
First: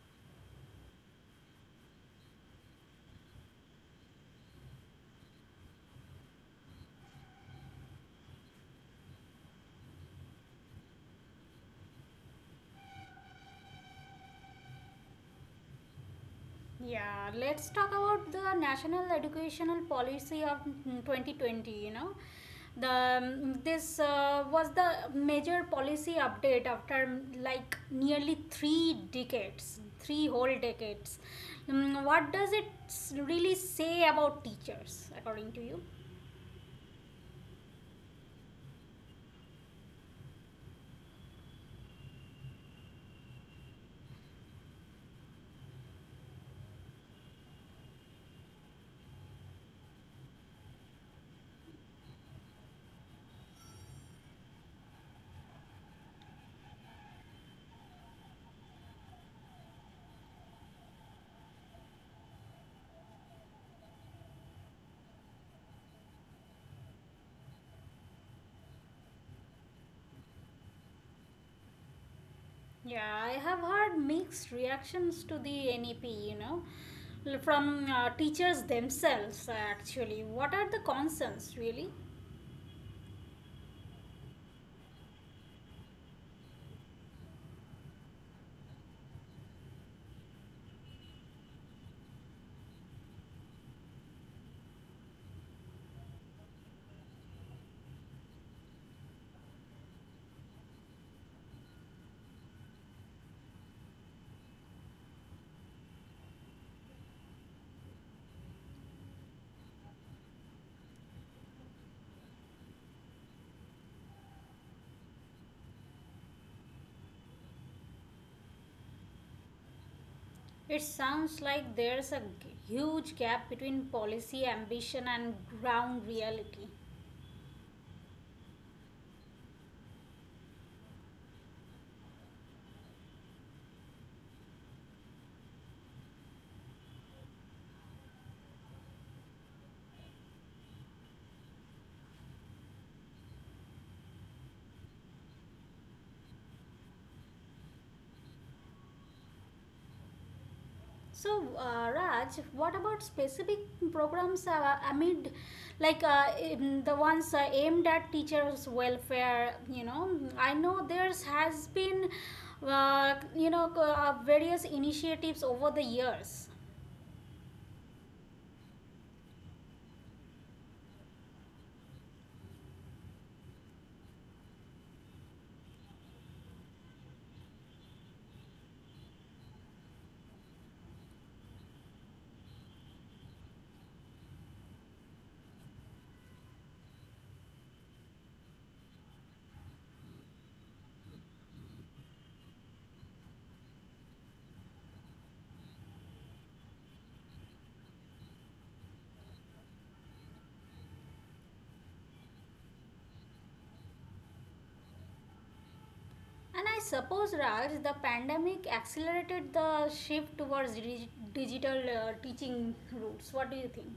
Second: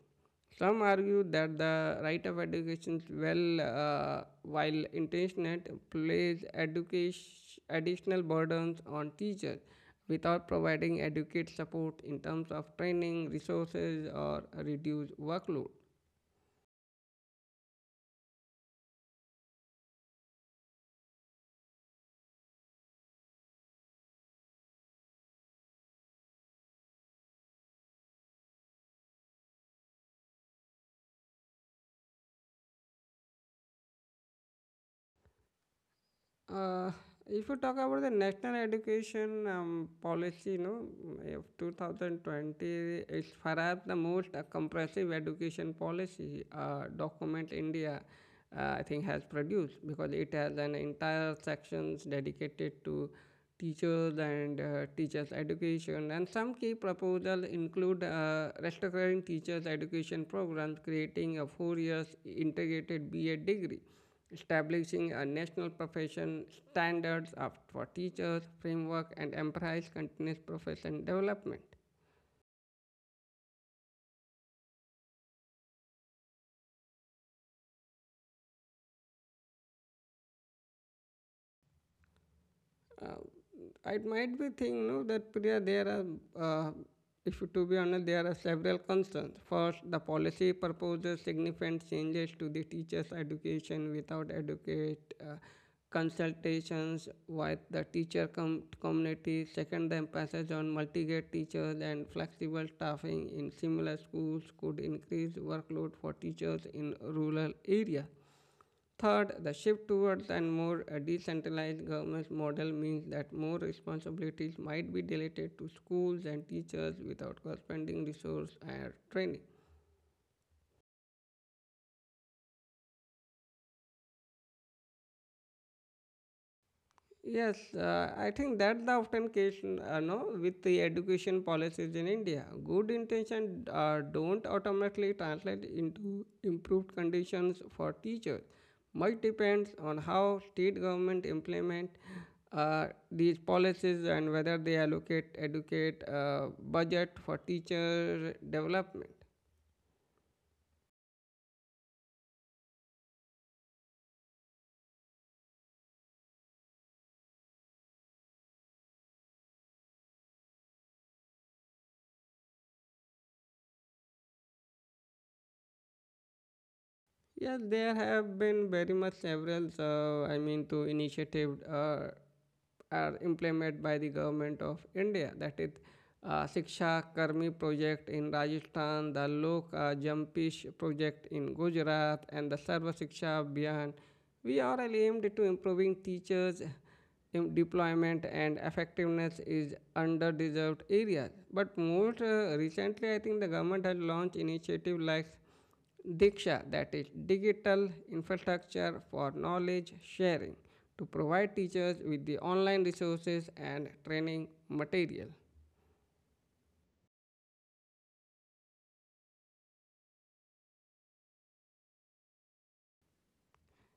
Speaker 1: Some argue that the right of education, well, while intentioned, plays education, additional burdens on teachers without providing adequate support in terms of training, resources, or reduced workload.
Speaker 2: Yeah, let's talk about the National Educational Policy of 2020. You know, the this uh, was the major policy update after like nearly 3 decades 3 whole decades. What does it really say about teachers according to you?
Speaker 1: Uh, if you talk about the national education policy, you know, of 2020, it's perhaps the most comprehensive education policy document India, I think, has produced because it has an entire sections dedicated to teachers and teachers education and some key proposals include restructuring teachers education programs creating a 4 years integrated ba degree establishing a national profession standards of, for teachers framework and emphasize continuous profession development.
Speaker 2: Yeah, I have heard mixed reactions to the NEP, from teachers themselves, actually, what are the concerns really?
Speaker 1: uh, I might be thinking no, that Priya, uh, if to be honest, there are several concerns. First, the policy proposes significant changes to the teachers' education without adequate consultations with the teacher community. Second, the emphasis on multi-grade teachers and flexible staffing in similar schools could increase workload for teachers in rural areas. Third, the shift towards and more decentralized governance model means that more responsibilities might be delegated to schools and teachers without corresponding resource and training.
Speaker 2: It sounds like there's a huge gap between policy ambition and ground reality.
Speaker 1: Yes, I think that the often case, no, with the education policies in India. Good intention don't automatically translate into improved conditions for teachers. Much depends on how state government implement these policies and whether they allocate educate budget for teacher development.
Speaker 2: So, Raj, what about specific programs amid, like the ones aimed at teachers' welfare? I know there's has been, various initiatives over the years,
Speaker 1: Yes, there have been very much several, I mean, to initiative are implemented by the government of India. That is Shiksha Karmi project in Rajasthan, the Lok Jampish project in Gujarat, and the Sarva Shiksha Abhiyan. We are aimed to improving teachers' deployment and effectiveness in underdeserved areas. But most recently, I think the government has launched initiatives like Diksha, that is digital infrastructure for knowledge sharing, to provide teachers with the online resources and training material.
Speaker 2: and I suppose Raj, the pandemic accelerated the shift towards digital teaching routes. What do you think?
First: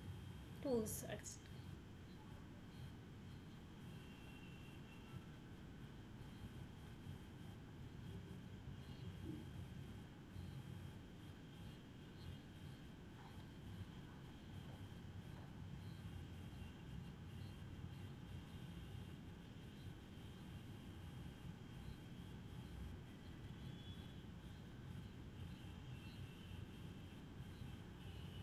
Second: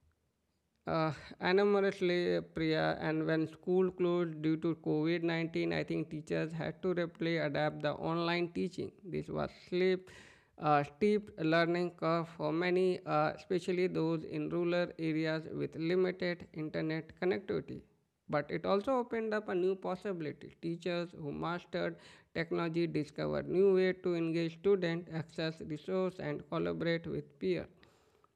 Speaker 2: Tools.
Speaker 1: Uh, Enormously, Priya, and when school closed due to COVID 19, I think teachers had to rapidly adapt the online teaching. This was steep learning curve for many, especially those in rural areas with limited internet connectivity. But it also opened up a new possibility. Teachers who mastered technology discovered new ways to engage students, access resources, and collaborate with peers.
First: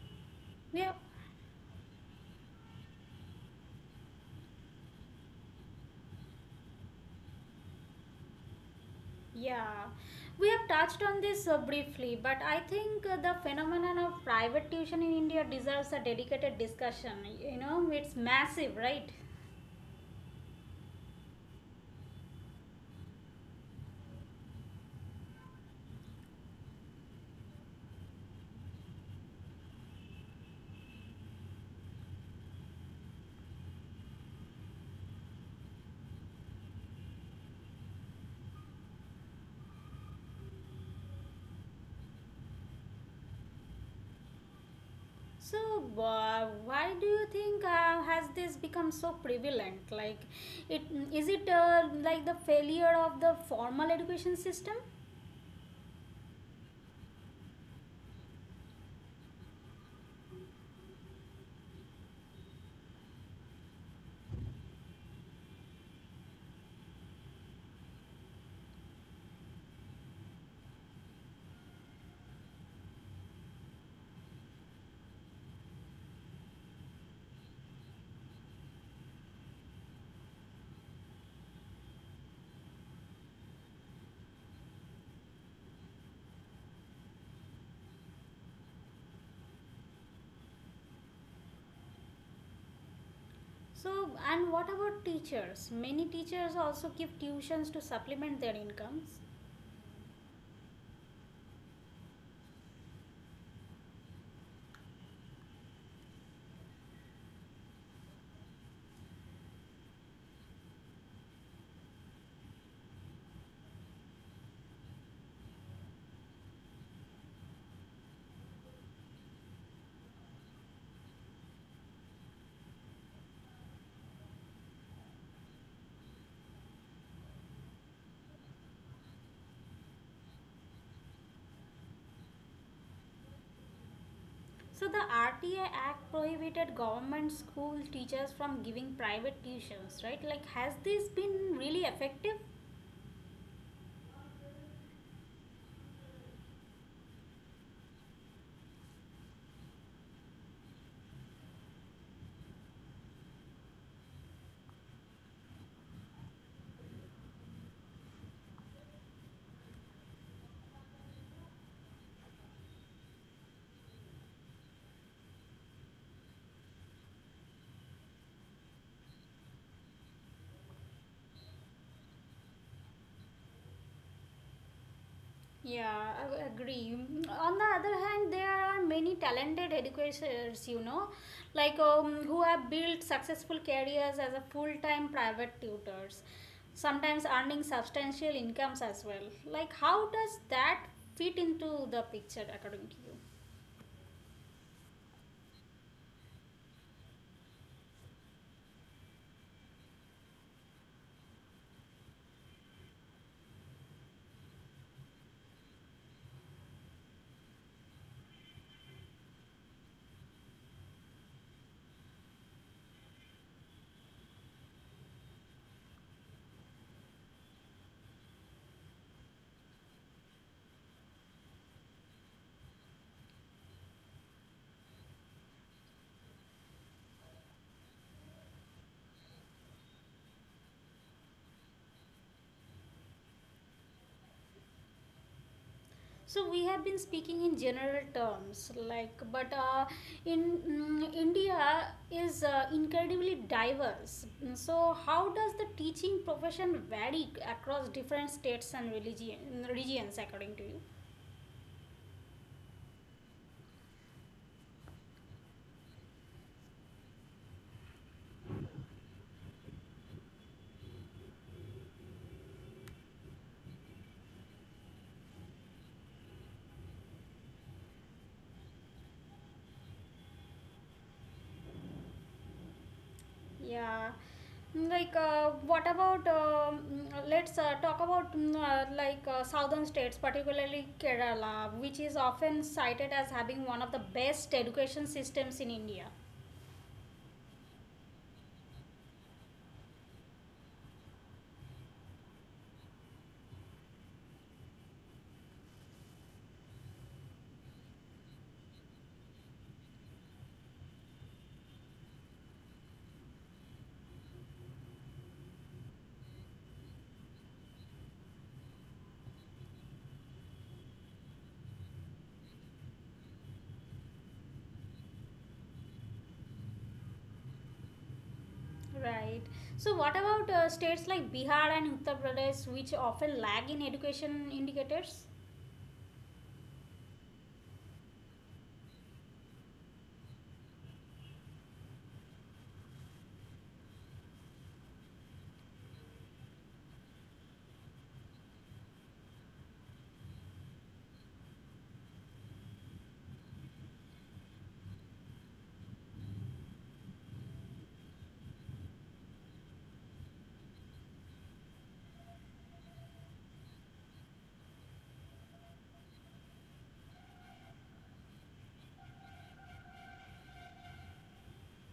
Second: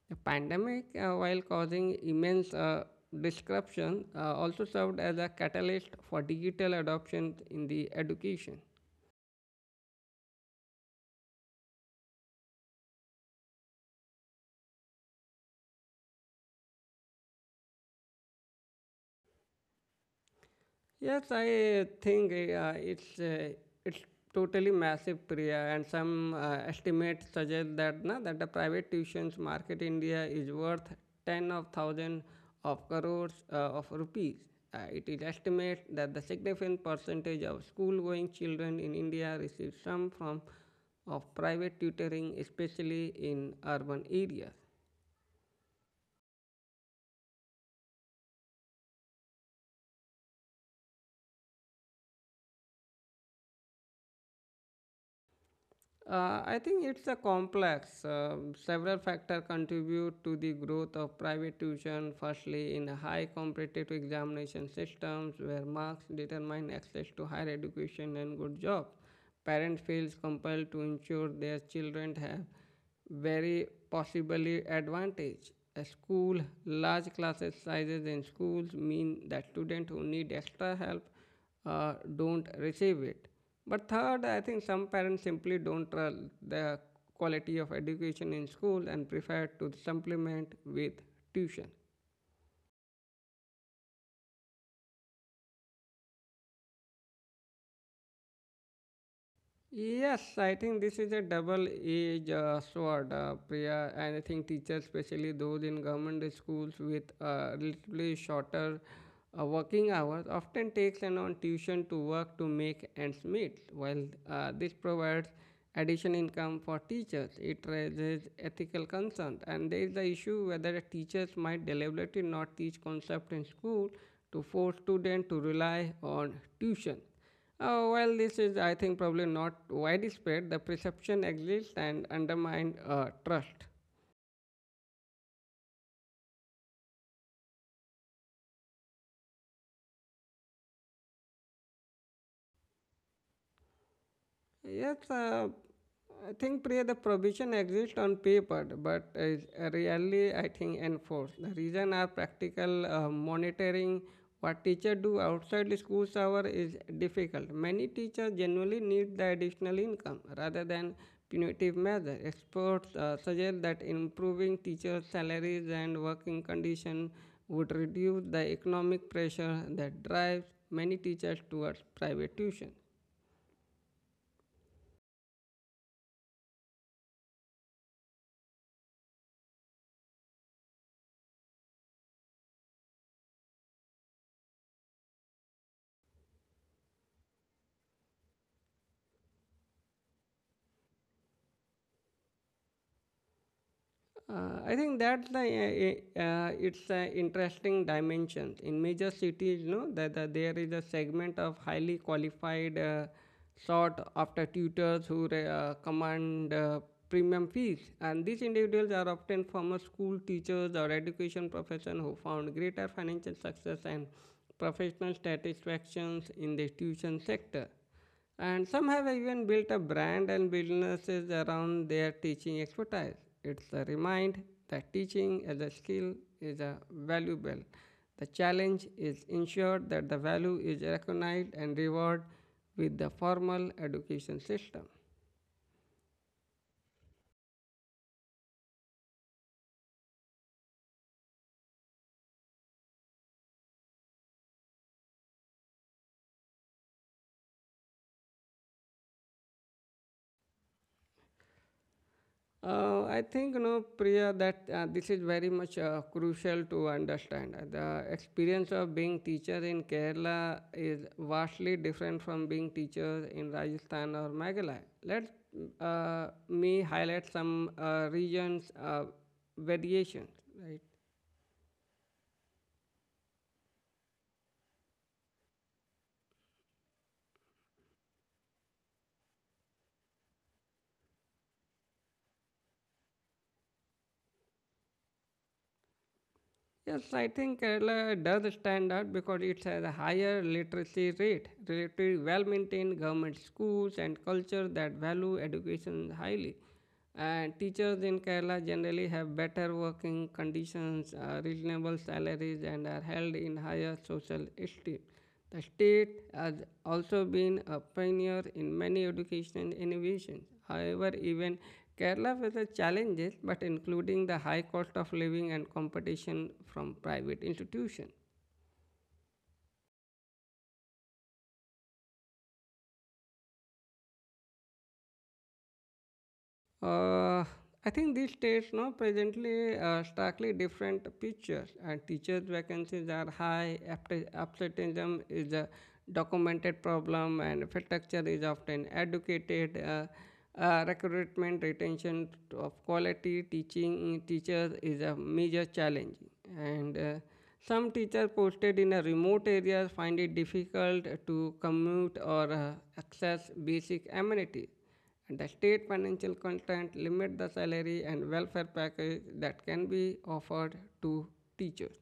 Speaker 1: The pandemic,
Speaker 2: Yeah,
Speaker 1: while causing immense disruption, also served as a catalyst for digital adoption in the education.
Speaker 2: yeah, we have touched on this briefly, but I think the phenomenon of private tuition in India deserves a dedicated discussion. It's massive, right?
Speaker 1: Yes, I think it's totally massive, Priya, and some estimates suggest that the private tuitions market in India is worth ten of thousand of crores of rupees. It is estimated that the significant percentage of school-going children in India receive some form of private tutoring, especially in urban areas.
Speaker 2: So, why do you think has this become so prevalent? Like, it is it like the failure of the formal education system?
Speaker 1: I think it's a complex. Several factors contribute to the growth of private tuition. Firstly, in high competitive examination systems where marks determine access to higher education and good jobs, parents feels compelled to ensure their children have very possibly advantage. A school large classes sizes in schools mean that students who need extra help don't receive it. But third, I think some parents simply don't trust the quality of education in school and prefer to supplement with tuition.
Speaker 2: So, and what about teachers? Many teachers also give tuitions to supplement their incomes.
Speaker 1: Yes, I think this is a double-edged sword, Priya. And I think teachers, especially those in government schools with relatively shorter working hours, often takes an on tuition to work to make ends meet. While this provides additional income for teachers, it raises ethical concerns. And there is the issue whether teachers might deliberately not teach concepts in school to force students to rely on tuition. Well, this is, I think, probably not widespread. The perception exists and undermines trust.
Speaker 2: So, the RTA Act prohibited government school teachers from giving private tuitions, right? Like, has this been really effective?
Speaker 1: Yes, I think Priya, the provision exists on paper, but is really, I think, enforced. The reason are practical monitoring. What teacher do outside the school's hour is difficult. Many teachers generally need the additional income rather than punitive measure. Experts suggest that improving teachers' salaries and working conditions would reduce the economic pressure that drives many teachers towards private tuition.
Speaker 2: Yeah, I agree. On the other hand, there are many talented educators, like who have built successful careers as a full-time private tutors, sometimes earning substantial incomes as well. Like, how does that fit into the picture according to you?
Speaker 1: I think that's the it's an interesting dimension. In major cities, you know, that there is a segment of highly qualified, sought after tutors who command premium fees, and these individuals are often former school teachers or education profession who found greater financial success and professional satisfactions in the tuition sector and some have even built a brand and businesses around their teaching expertise. It's a reminder that teaching as a skill is a valuable. The challenge is ensure that the value is recognized and rewarded with the formal education system.
Speaker 2: So we have been speaking in general terms, like, but India is incredibly diverse. So how does the teaching profession vary across different states and religion regions, according to you?
Speaker 1: I think, you know, Priya, that this is very much crucial to understand. The experience of being teacher in Kerala is vastly different from being teacher in Rajasthan or Meghalaya. Let me highlight some regions variations, right?
Speaker 2: Yeah. Like, what about? Let's talk about like southern states, particularly Kerala, which is often cited as having one of the best education systems in India.
Speaker 1: Yes, I think Kerala does stand out because it has a higher literacy rate, relatively well maintained government schools, and culture that value education highly. And teachers in Kerala generally have better working conditions, reasonable salaries, and are held in higher social esteem. The state has also been a pioneer in many educational innovations. However, even Kerala faces challenges, but including the high cost of living and competition from private institutions.
Speaker 2: Right. So, what about states like Bihar and Uttar Pradesh, which often lag in education indicators?
Speaker 1: Uh, I think these states now presently starkly different pictures, and teachers' vacancies are high. Absenteeism is a documented problem, and infrastructure is often educated. Recruitment, retention of quality teaching teachers is a major challenge, and some teachers posted in a remote areas find it difficult to commute or access basic amenities and the state financial constraint limit the salary and welfare package that can be offered to teachers.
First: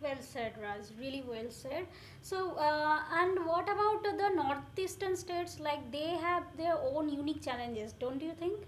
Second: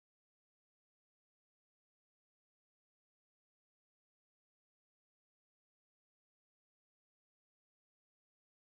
Speaker 2: Well said, Raj. Really well said. So, and what about the northeastern states? Like they have their own unique challenges, don't you think?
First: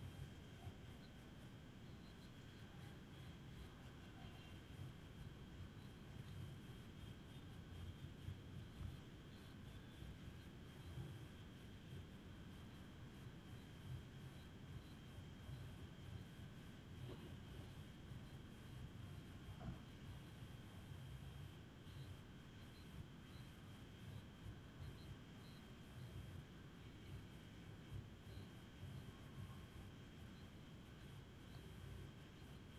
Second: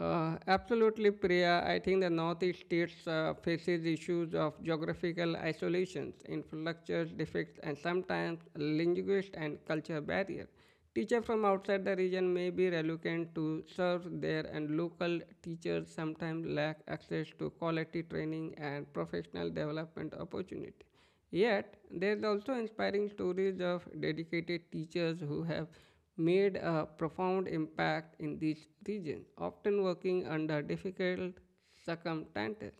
Speaker 1: Absolutely, Priya. I think the Northeast states faces issues of geographical isolations, infrastructure defects, and sometimes linguist and culture barrier. Teachers from outside the region may be reluctant to serve there, and local teachers sometimes lack access to quality training and professional development opportunities. Yet, there's also inspiring stories of dedicated teachers who have made a profound impact in these regions, often working under difficult circumstances.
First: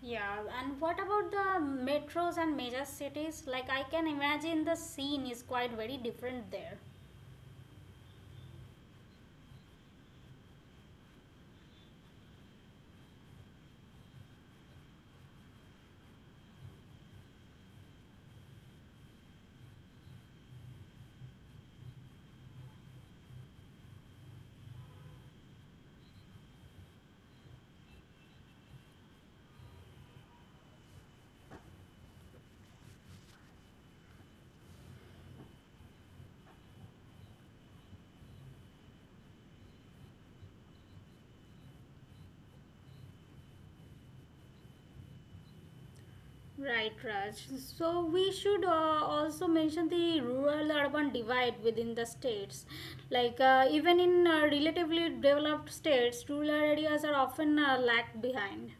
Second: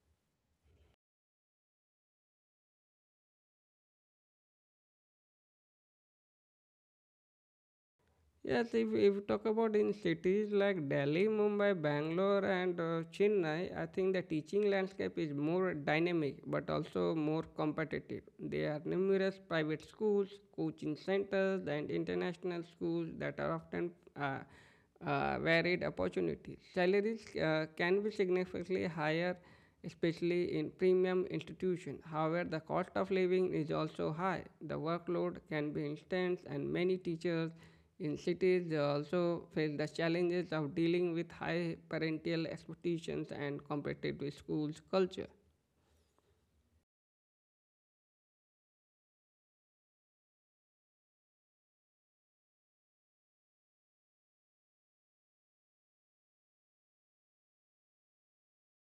Speaker 2: Yeah, and what about the metros and major cities? Like I can imagine the scene is quite very different there.
Speaker 1: Yes, if you talk about in cities like Delhi, Mumbai, Bangalore, and Chennai, I think the teaching landscape is more dynamic but also more competitive. There are numerous private schools, coaching centers, and international schools that are often uh, varied opportunities. Salaries can be significantly higher, especially in premium institutions. However, the cost of living is also high. The workload can be intense, and many teachers in cities also face the challenges of dealing with high parental expectations and competitive schools culture.
Speaker 2: Right, Raj. So we should also mention the rural-urban divide within the states. Like even in relatively developed states, rural areas are often lagged behind.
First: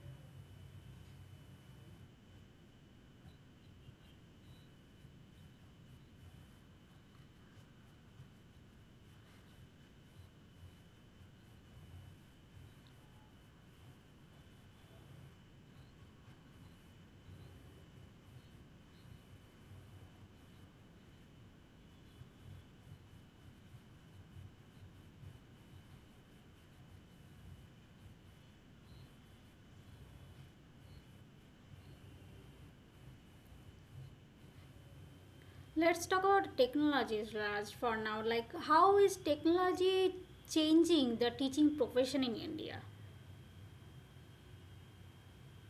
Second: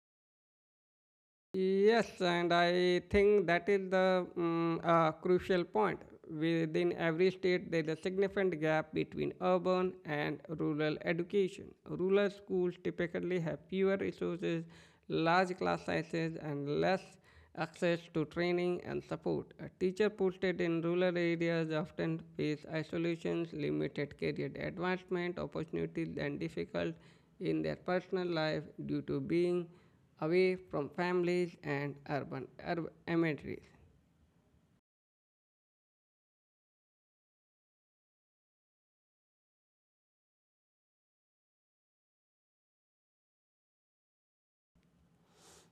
Speaker 1: Yes, and I think that is the crucial point. Within every state, there is a significant gap between urban and rural education. Rural schools typically have fewer resources, large class sizes, and less access to training and support. A teacher posted in rural areas often face isolations, limited career advancement opportunities, and difficult in their personal life due to being away from families and urban amenities.
Speaker 2: Let's talk about technologies, Raj, for now. Like how is technology changing the teaching profession in India?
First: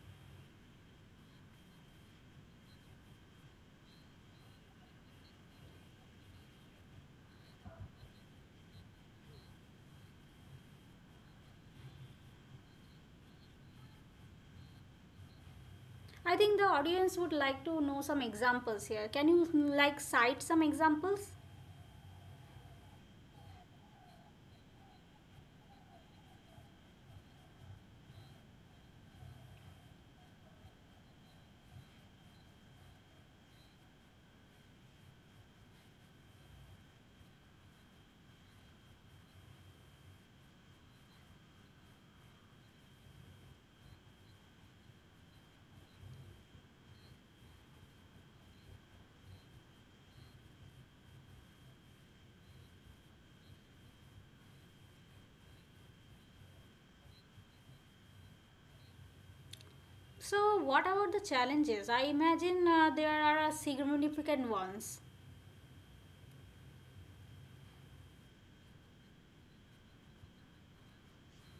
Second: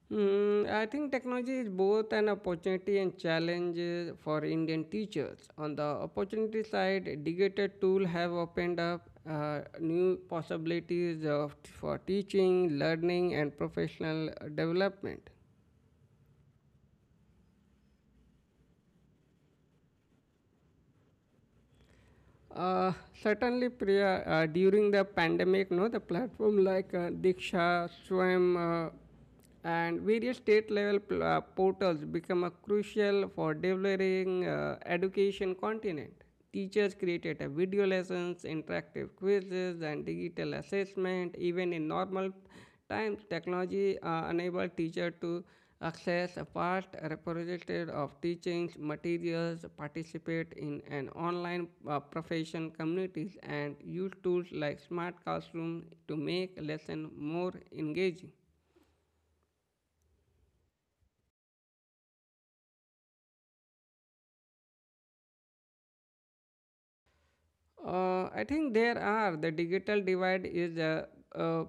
Speaker 1: Hmm, I think technology is both an opportunity and challenge for Indian teachers. On the opportunity side, digital tools have opened up new possibilities of, for teaching, learning, and professional development.
Speaker 2: I think the audience would like to know some examples here. Can you like cite some examples?
Speaker 1: Uh, Certainly, Priya, during the pandemic, no, the platform like Diksha, Swam, and various state level portals become a crucial for developing education content. Teachers created a video lessons, interactive quizzes, and digital assessment, even in normal times, technology enabled teacher to access a vast repository of teachings materials, participate in an online profession communities, and use tools like smart classroom to make lesson more engaging.
Speaker 2: So, what about the challenges? I imagine there are significant ones.
Speaker 1: I think there are. The digital divide is uh,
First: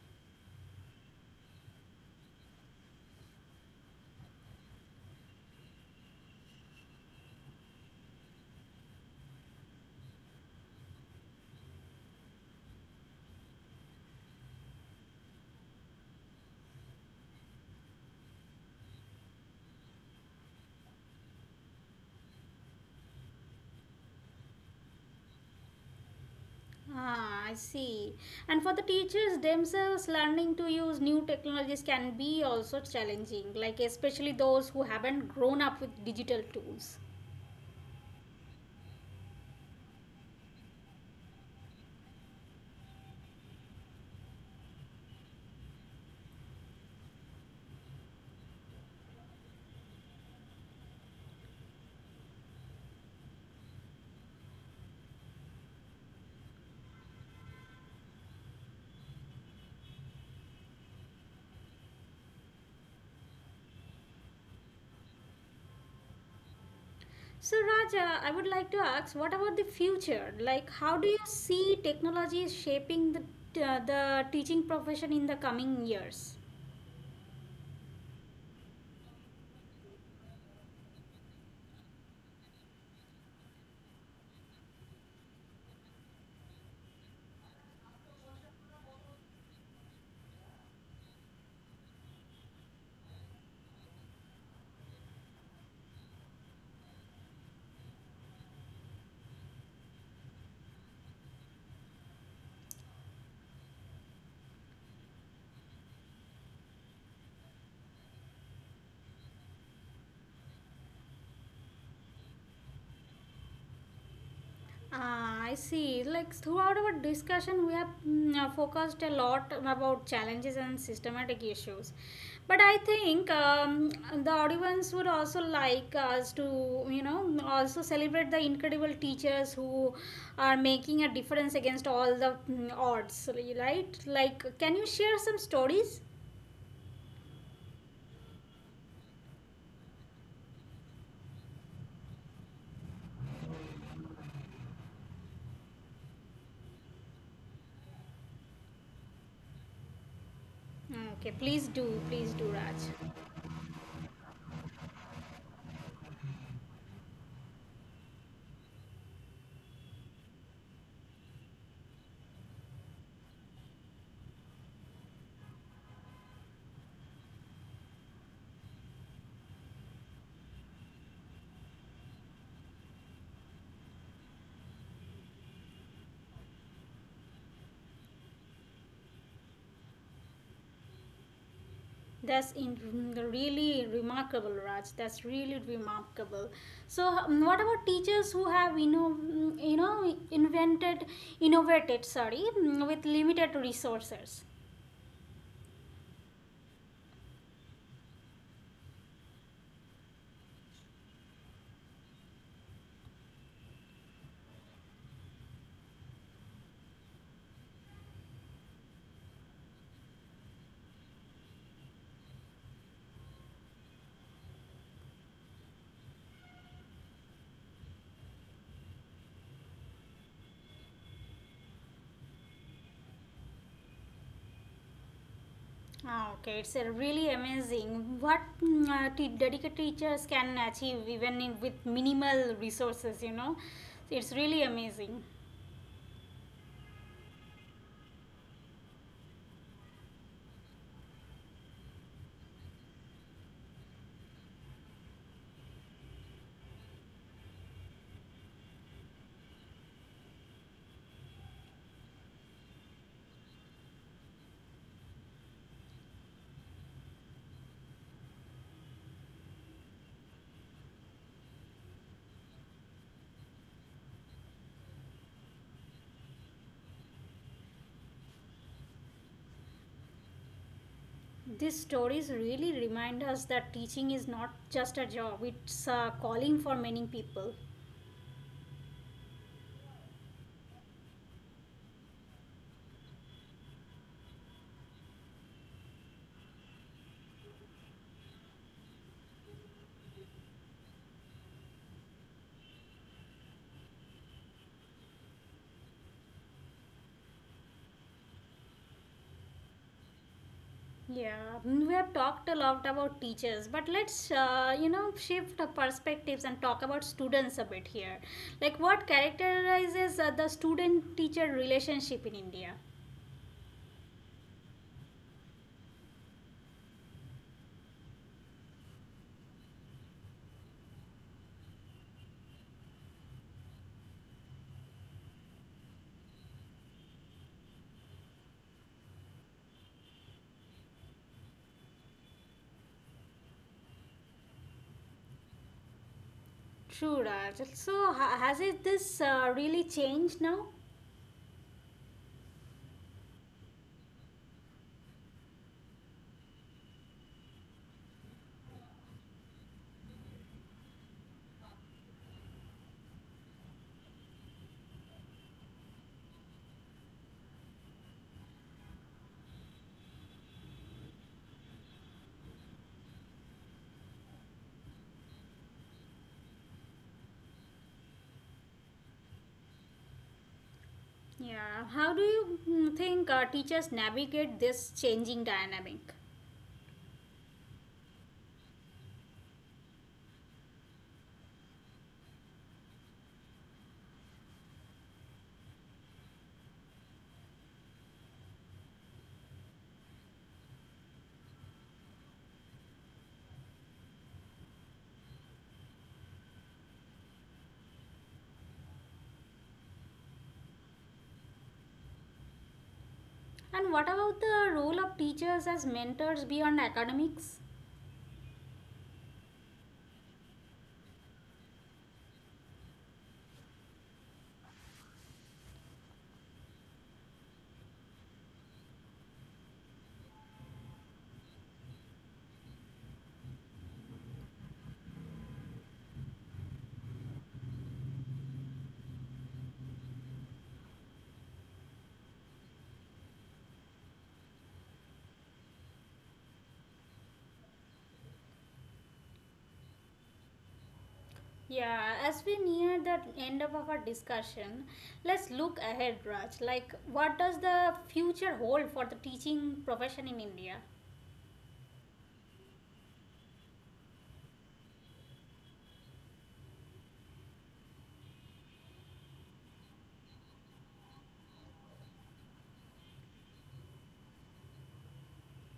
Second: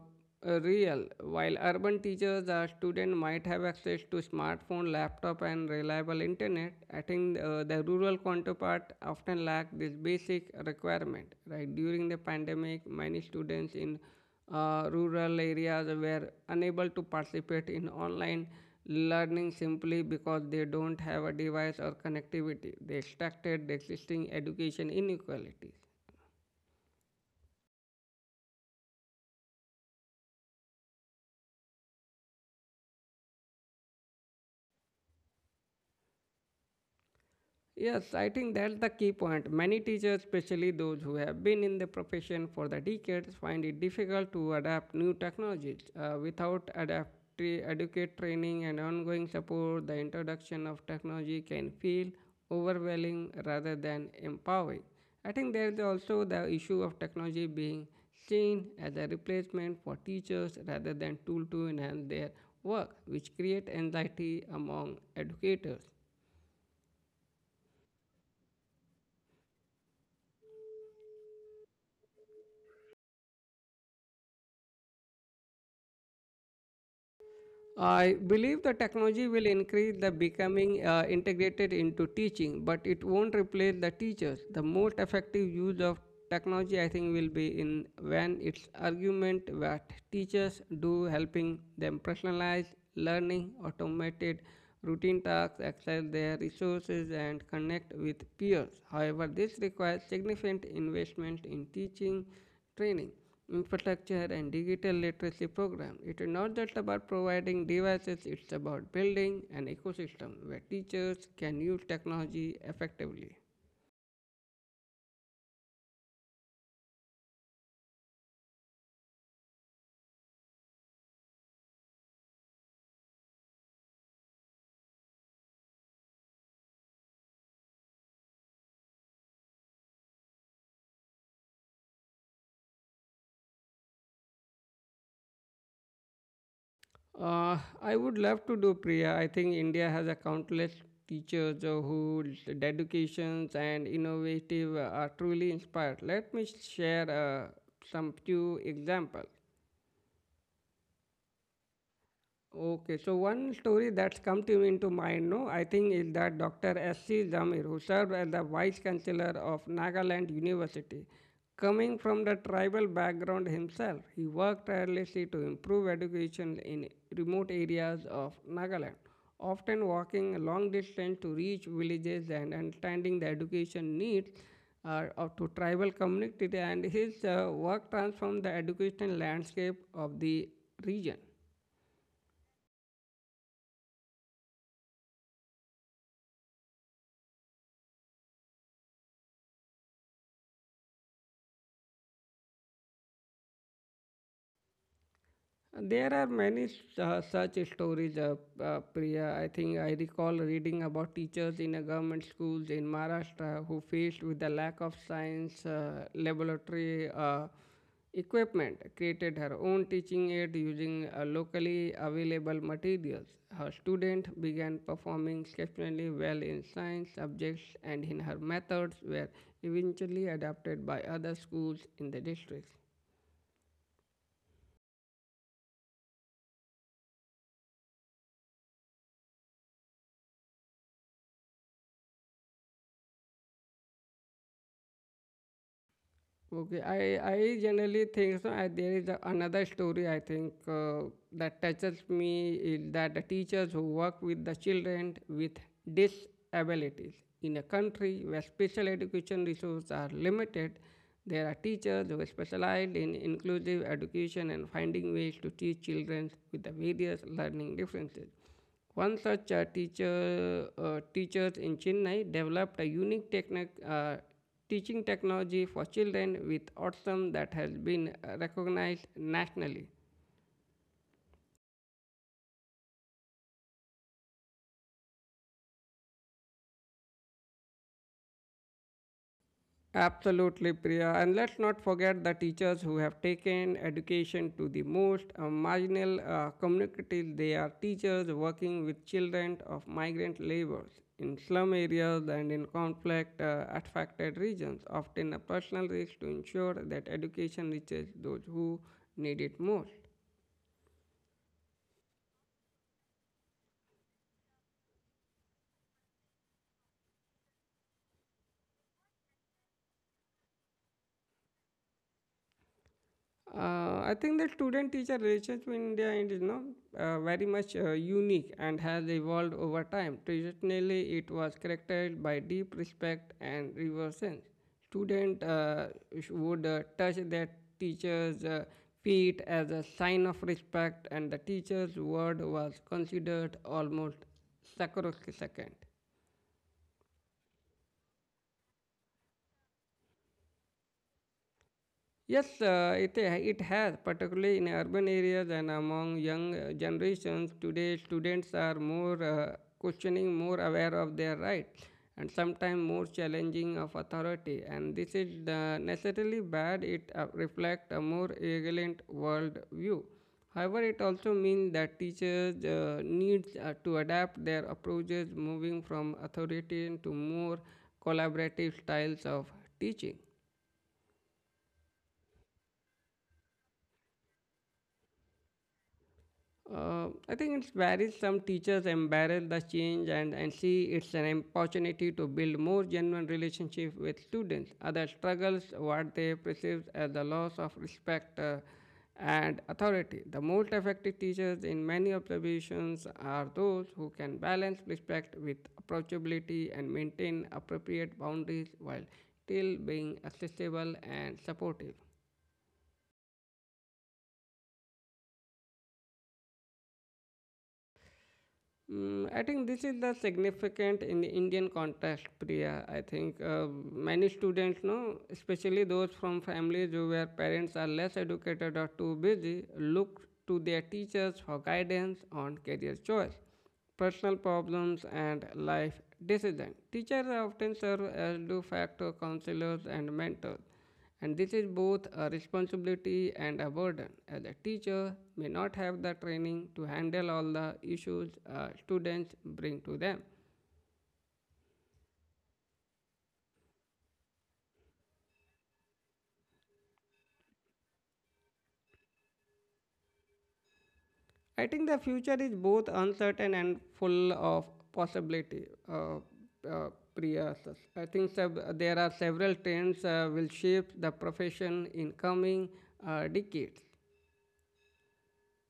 Speaker 1: real. While urban teachers or students might have access to smartphone, laptop, and reliable internet, I think the rural counterpart often lack this basic requirement. Right during the pandemic, many students in rural areas were unable to participate in online learning simply because they don't have a device or connectivity. They extracted the existing education inequalities.
Speaker 2: Ah, I see. And for the teachers themselves, learning to use new technologies can be also challenging, like especially those who haven't grown up with digital tools.
Speaker 1: Yes, I think that's the key point. Many teachers, especially those who have been in the profession for the decades, find it difficult to adapt new technologies. Without adaptive adequate training and ongoing support, the introduction of technology can feel overwhelming rather than empowering. I think there is also the issue of technology being seen as a replacement for teachers rather than tool to enhance their work, which create anxiety among educators.
Speaker 2: So, Raja, I would like to ask, what about the future? Like, how do you see technology shaping the teaching profession in the coming years?
Speaker 1: I believe the technology will increase the becoming integrated into teaching, but it won't replace the teachers. The most effective use of technology, I think, will be in when its argument that teachers do helping them personalize learning, automated routine tasks, access their resources, and connect with peers. However, this requires significant investment in teaching training, infrastructure, and digital literacy program. It is not just about providing devices, it's about building an ecosystem where teachers can use technology effectively.
Speaker 2: Ah, I see. Like throughout our discussion, we have focused a lot about challenges and systematic issues. But I think the audience would also like us to, you know, also celebrate the incredible teachers who are making a difference against all the odds, right? Like, can you share some stories?
Speaker 1: I would love to do Priya. I think India has a countless teachers whose dedications and innovative are truly inspired. Let me share some few examples.
Speaker 2: Okay, please do, please do, Raj.
Speaker 1: Okay, so one story that's come to me into mind, no, I think is that Dr. S.C. Zamir, who served as the Vice Chancellor of Nagaland University. Coming from the tribal background himself, he worked tirelessly to improve education in remote areas of Nagaland, often walking a long distance to reach villages and understanding the education needs of to tribal community and his work transformed the educational landscape of the region.
Speaker 2: That's in really remarkable, Raj. That's really remarkable. So, what about teachers who have invented, innovated, sorry, with limited resources?
Speaker 1: There are many such stories, Priya. I think I recall reading about teachers in a government schools in Maharashtra who faced with the lack of science laboratory equipment, created her own teaching aid using locally available materials. Her student began performing exceptionally well in science subjects, and in her methods were eventually adopted by other schools in the district.
Speaker 2: Ah, okay, it's a really amazing what dedicated teachers can achieve even in, with minimal resources. You know, it's really amazing.
Speaker 1: Okay, I generally think so. I, there is a, another story I think that touches me is that the teachers who work with the children with disabilities in a country where special education resources are limited, there are teachers who specialize in inclusive education and finding ways to teach children with the various learning differences. One such teachers in Chennai developed a unique technic, teaching technology for children with autism that has been recognized nationally.
Speaker 2: These stories really remind us that teaching is not just a job; it's a calling for many people.
Speaker 1: Absolutely, Priya. And let's not forget the teachers who have taken education to the most marginal communities. They are teachers working with children of migrant laborers in slum areas and in conflict affected regions, often a personal risk to ensure that education reaches those who need it most.
Speaker 2: Yeah, we have talked a lot about teachers, but let's, you know, shift our perspectives and talk about students a bit here. Like, what characterizes the student teacher relationship in India?
Speaker 1: I think the student-teacher relationship in India is you know, very much unique and has evolved over time. Traditionally, it was characterized by deep respect and reverence. Student would touch their teacher's feet as a sign of respect, and the teacher's word was considered almost sacrosanct.
Speaker 2: True, Raj. So, has it this really changed now?
Speaker 1: Yes, it has, particularly in urban areas and among young generations. Today, students are more questioning, more aware of their rights, and sometimes more challenging of authority. And this is necessarily bad. It reflects a more vigilant world view. However, it also means that teachers need to adapt their approaches, moving from authoritarian to more collaborative styles of teaching.
Speaker 2: Yeah, how do you think teachers navigate this changing dynamic?
Speaker 1: I think it varies. Some teachers embrace the change and see it's an opportunity to build more genuine relationship with students. Others struggles what they perceive as the loss of respect and authority. The most effective teachers in many observations are those who can balance respect with approachability and maintain appropriate boundaries while still being accessible and supportive.
Speaker 2: And what about the role of teachers as mentors beyond academics?
Speaker 1: Mm, I think this is the significant in the Indian context, Priya. I think many students, no, especially those from families who where parents are less educated or too busy, look to their teachers for guidance on career choice, personal problems, and life decisions. Teachers often serve as de facto counselors and mentors and this is both a responsibility and a burden, as a teacher may not have the training to handle all the issues students bring to them.
Speaker 2: Yeah, as we near the end of our discussion, let's look ahead, Raj. Like, what does the future hold for the teaching profession in India?
Speaker 1: I think the future is both uncertain and full of possibility. Uh, Priya, I think there are several trends will shape the profession in coming decades.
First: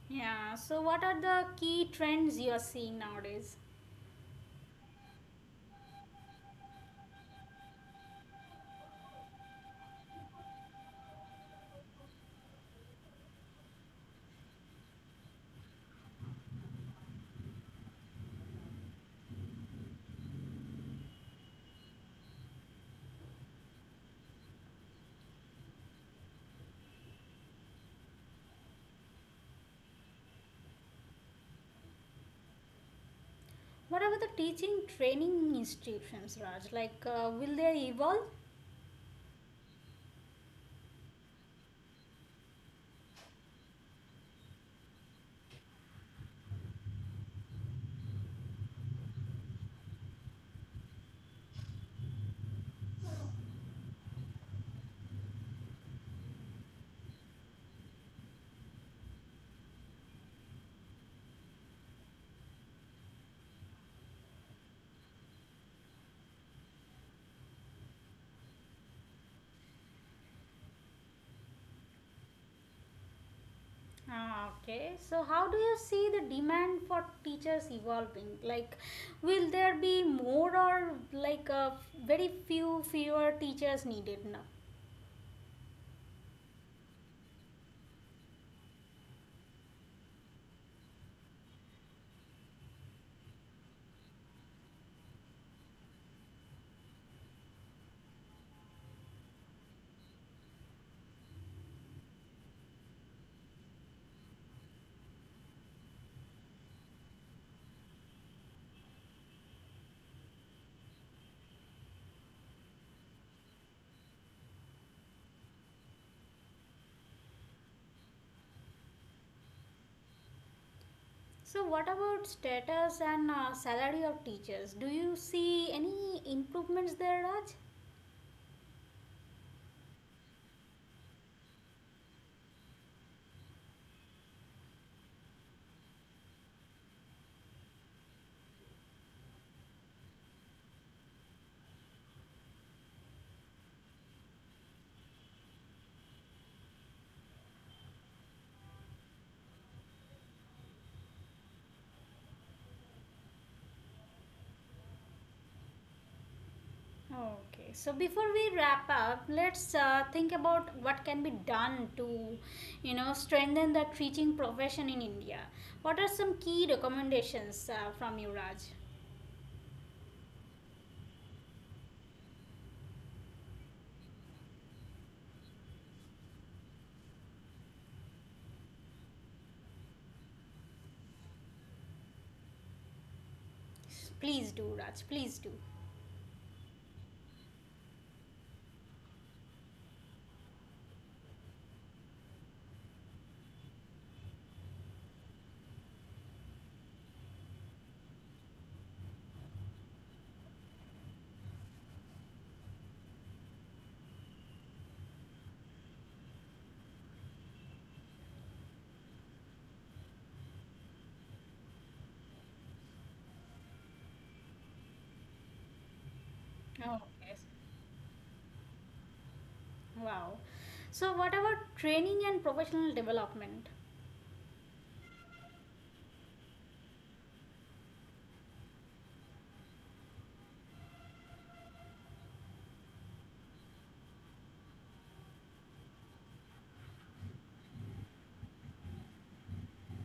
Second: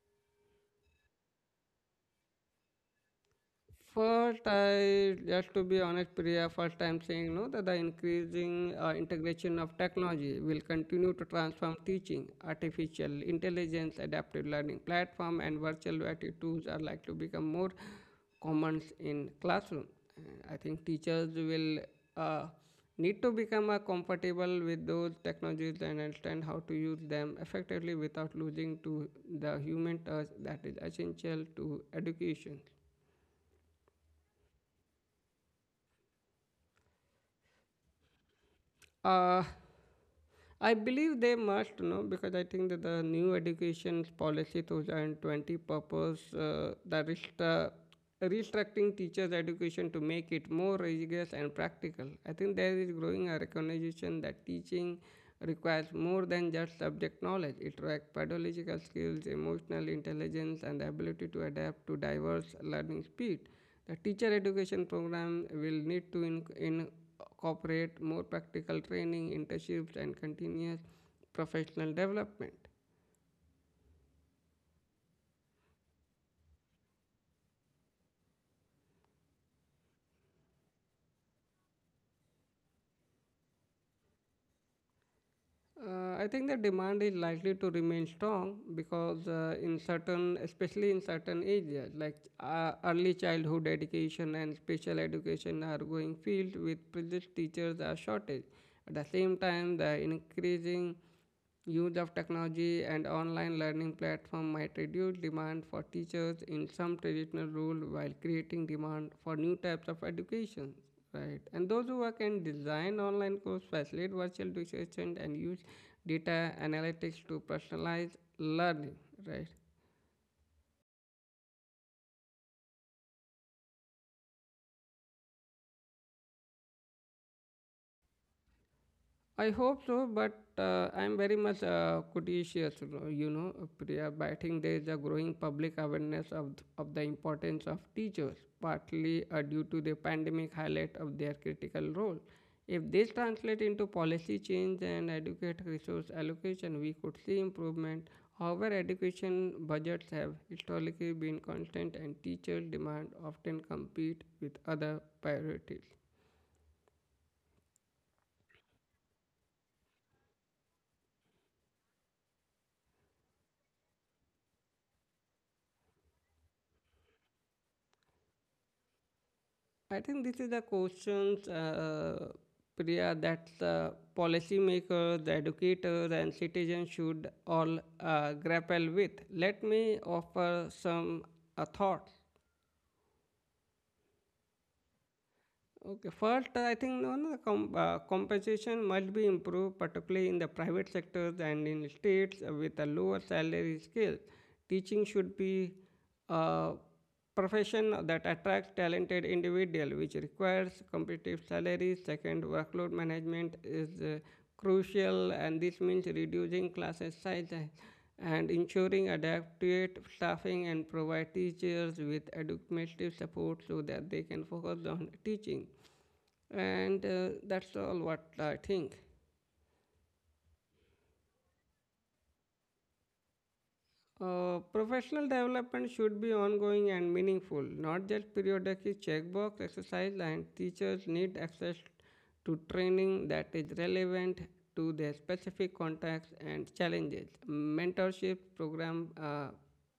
Speaker 2: Yeah, so what are the key trends you are seeing nowadays?
Speaker 1: First, I just to be honest, Priya, first I'm saying no that the increasing integration of technology will continue to transform teaching. Artificial intelligence, adaptive learning platform, and virtual reality tools are likely to become more common in classroom. And I think teachers will uh, need to become comfortable with those technologies and understand how to use them effectively without losing to the human touch that is essential to education.
Speaker 2: What about the teaching training institutions, Raj? Like, will they evolve?
Speaker 1: Uh, I believe they must know because I think that the new education policy 2020 purpose the restructuring teachers' education to make it more rigorous and practical. I think there is growing a recognition that teaching requires more than just subject knowledge. It requires pedagogical skills, emotional intelligence, and the ability to adapt to diverse learning speed. The teacher education program will need to incorporate more practical training, internships, and continuous professional development.
Speaker 2: Ah, okay, so how do you see the demand for teachers evolving? Like, will there be more or like fewer teachers needed now?
Speaker 1: I think the demand is likely to remain strong because in certain, especially in certain areas like early childhood education and special education are going field with present teachers are shortage. At the same time, the increasing use of technology and online learning platform might reduce demand for teachers in some traditional roles, while creating demand for new types of education. Right. And those who work and design online course facilitate virtual research and use data analytics to personalize learning. Right.
Speaker 2: So, what about status and salary of teachers? Do you see any improvements there, Raj?
Speaker 1: I hope so, but I'm very much conscious, you know, Priya. But I think there is a growing public awareness of the importance of teachers, partly due to the pandemic highlight of their critical role. If this translates into policy change and adequate resource allocation, we could see improvement. However, education budgets have historically been constant and teacher demand often compete with other priorities.
Speaker 2: Okay, so before we wrap up, let's think about what can be done to, you know, strengthen the teaching profession in India. What are some key recommendations from you, Raj?
Speaker 1: I think this is the questions, Priya, that the policymakers, the educators, and citizens should all grapple with. Let me offer some thoughts.
Speaker 2: Please do, Raj. Please do.
Speaker 1: Okay, first, I think no, no, com- compensation must be improved, particularly in the private sectors and in states with a lower salary scale. Teaching should be a profession that attracts talented individual, which requires competitive salaries. Second, workload management is crucial and this means reducing classes size and ensuring adequate staffing and provide teachers with educational support so that they can focus on teaching and
Speaker 2: Okay.
Speaker 1: that's all what I think.
Speaker 2: Wow. So, what about training and professional development?
Speaker 1: Professional development should be ongoing and meaningful, not just periodic checkbox exercise, and teachers need access to training that is relevant to their specific contexts and challenges. Mentorship program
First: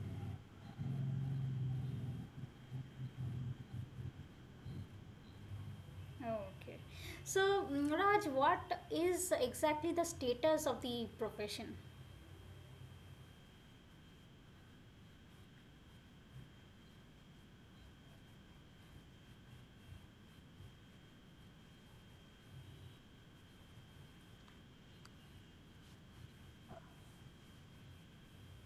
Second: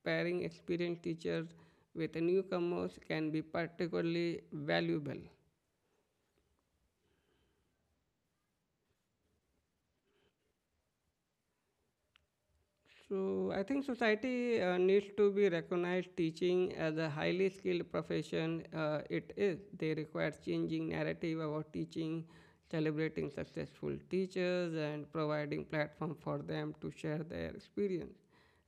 Speaker 1: pairing experienced teachers with newcomers can be particularly valuable.
Speaker 2: Okay. So, Raj, what is exactly the status of the profession?
Speaker 1: So I think society needs to be recognized teaching as a highly skilled profession it is. They require changing narrative about teaching, celebrating successful teachers and providing platform for them to share their experience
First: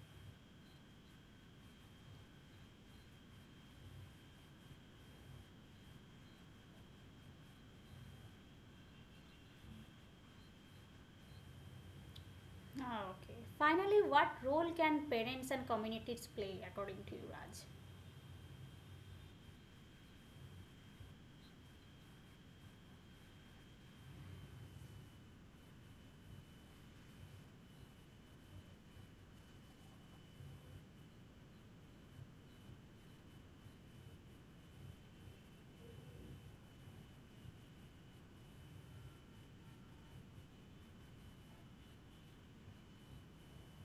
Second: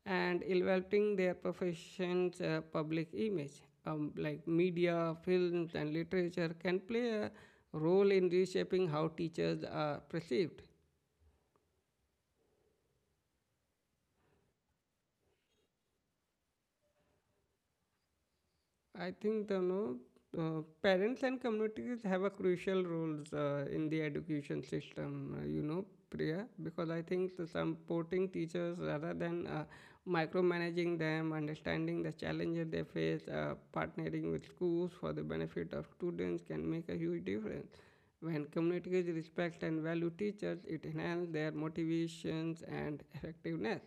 Speaker 1: and elevating their profession's public image. Like media, films and literature can play a role in reshaping how teachers are perceived.
Speaker 2: Ah, okay. Finally, what role can parents and communities play according to you, Raj?
Speaker 1: I think the no parents and communities have a crucial roles in the education system. You know, Priya, because I think the supporting teachers rather than micromanaging them, understanding the challenges they face, partnering with schools for the benefit of students can make a huge difference. When communities respect and value teachers, it enhances their motivations and effectiveness.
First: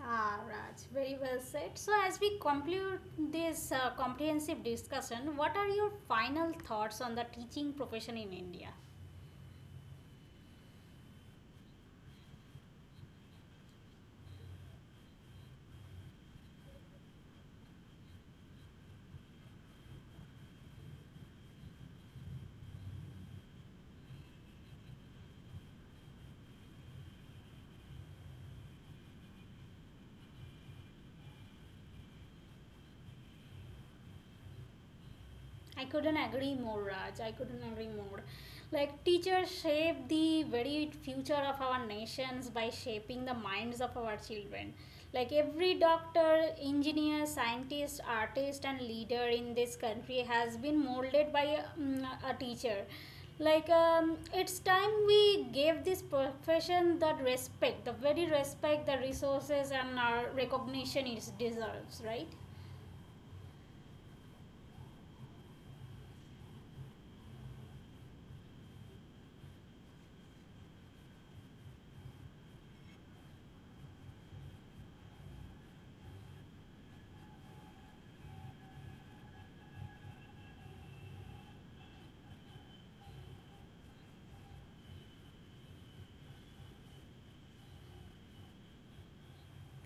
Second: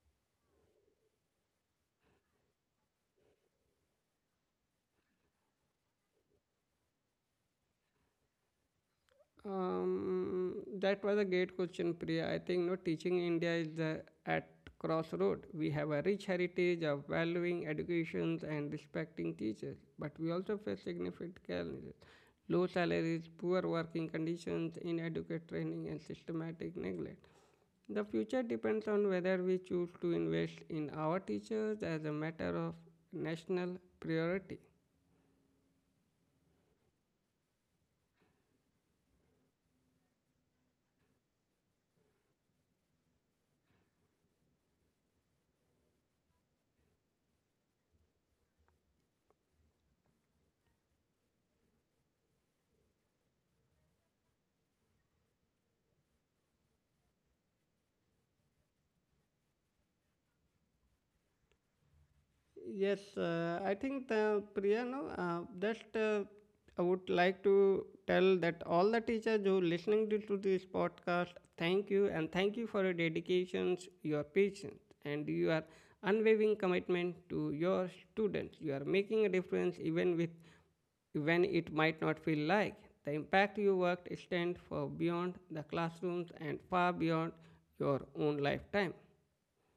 Speaker 2: Ah, Raj, very well said. So, as we conclude this comprehensive discussion, what are your final thoughts on the teaching profession in India?
Speaker 1: Um, that was a great question, Priya. I think no teaching in India is the, at crossroad. We have a rich heritage of valuing educations and respecting teachers, but we also face significant challenges: low salaries, poor working conditions, inadequate training, and systematic neglect. The future depends on whether we choose to invest in our teachers as a matter of national priority.
Speaker 2: I couldn't agree more, Raj. I couldn't agree more. Like, teachers shape the very future of our nations by shaping the minds of our children. Like, every doctor, engineer, scientist, artist, and leader in this country has been molded by a teacher. Like, it's time we gave this profession that respect, the very respect, the resources, and our recognition it deserves, right?
Speaker 1: Yes, I think the Priya, no, just I would like to tell that all the teachers who listening to this podcast, thank you and thank you for your dedications, your patience, and your unwavering commitment to your students. You are making a difference even with when it might not feel like. The impact you worked extends for beyond the classrooms and far beyond your own lifetime.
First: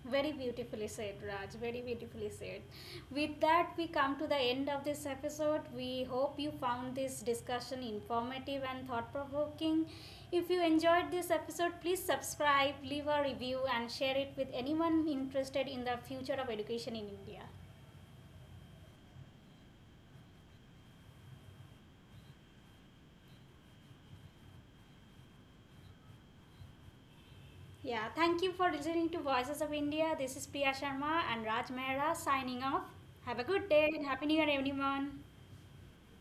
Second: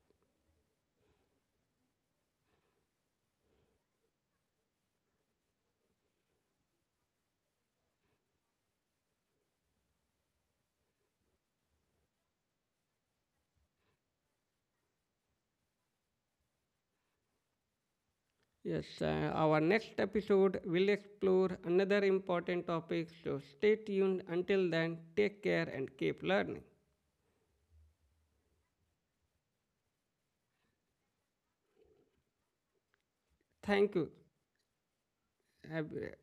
Speaker 2: Very beautifully said, Raj. Very beautifully said. With that, we come to the end of this episode. We hope you found this discussion informative and thought provoking. If you enjoyed this episode, please subscribe, leave a review, and share it with anyone interested in the future of education in India.
Speaker 1: Yes, our next episode will explore another important topic, so stay tuned. Until then, take care and keep learning.
Speaker 2: Yeah, thank you for listening to Voices of India. This is Priya Sharma and Raj Mehra signing off. Have a good day
Speaker 1: Thank
Speaker 2: and
Speaker 1: you.
Speaker 2: Happy New Year, everyone.
Speaker 1: Have-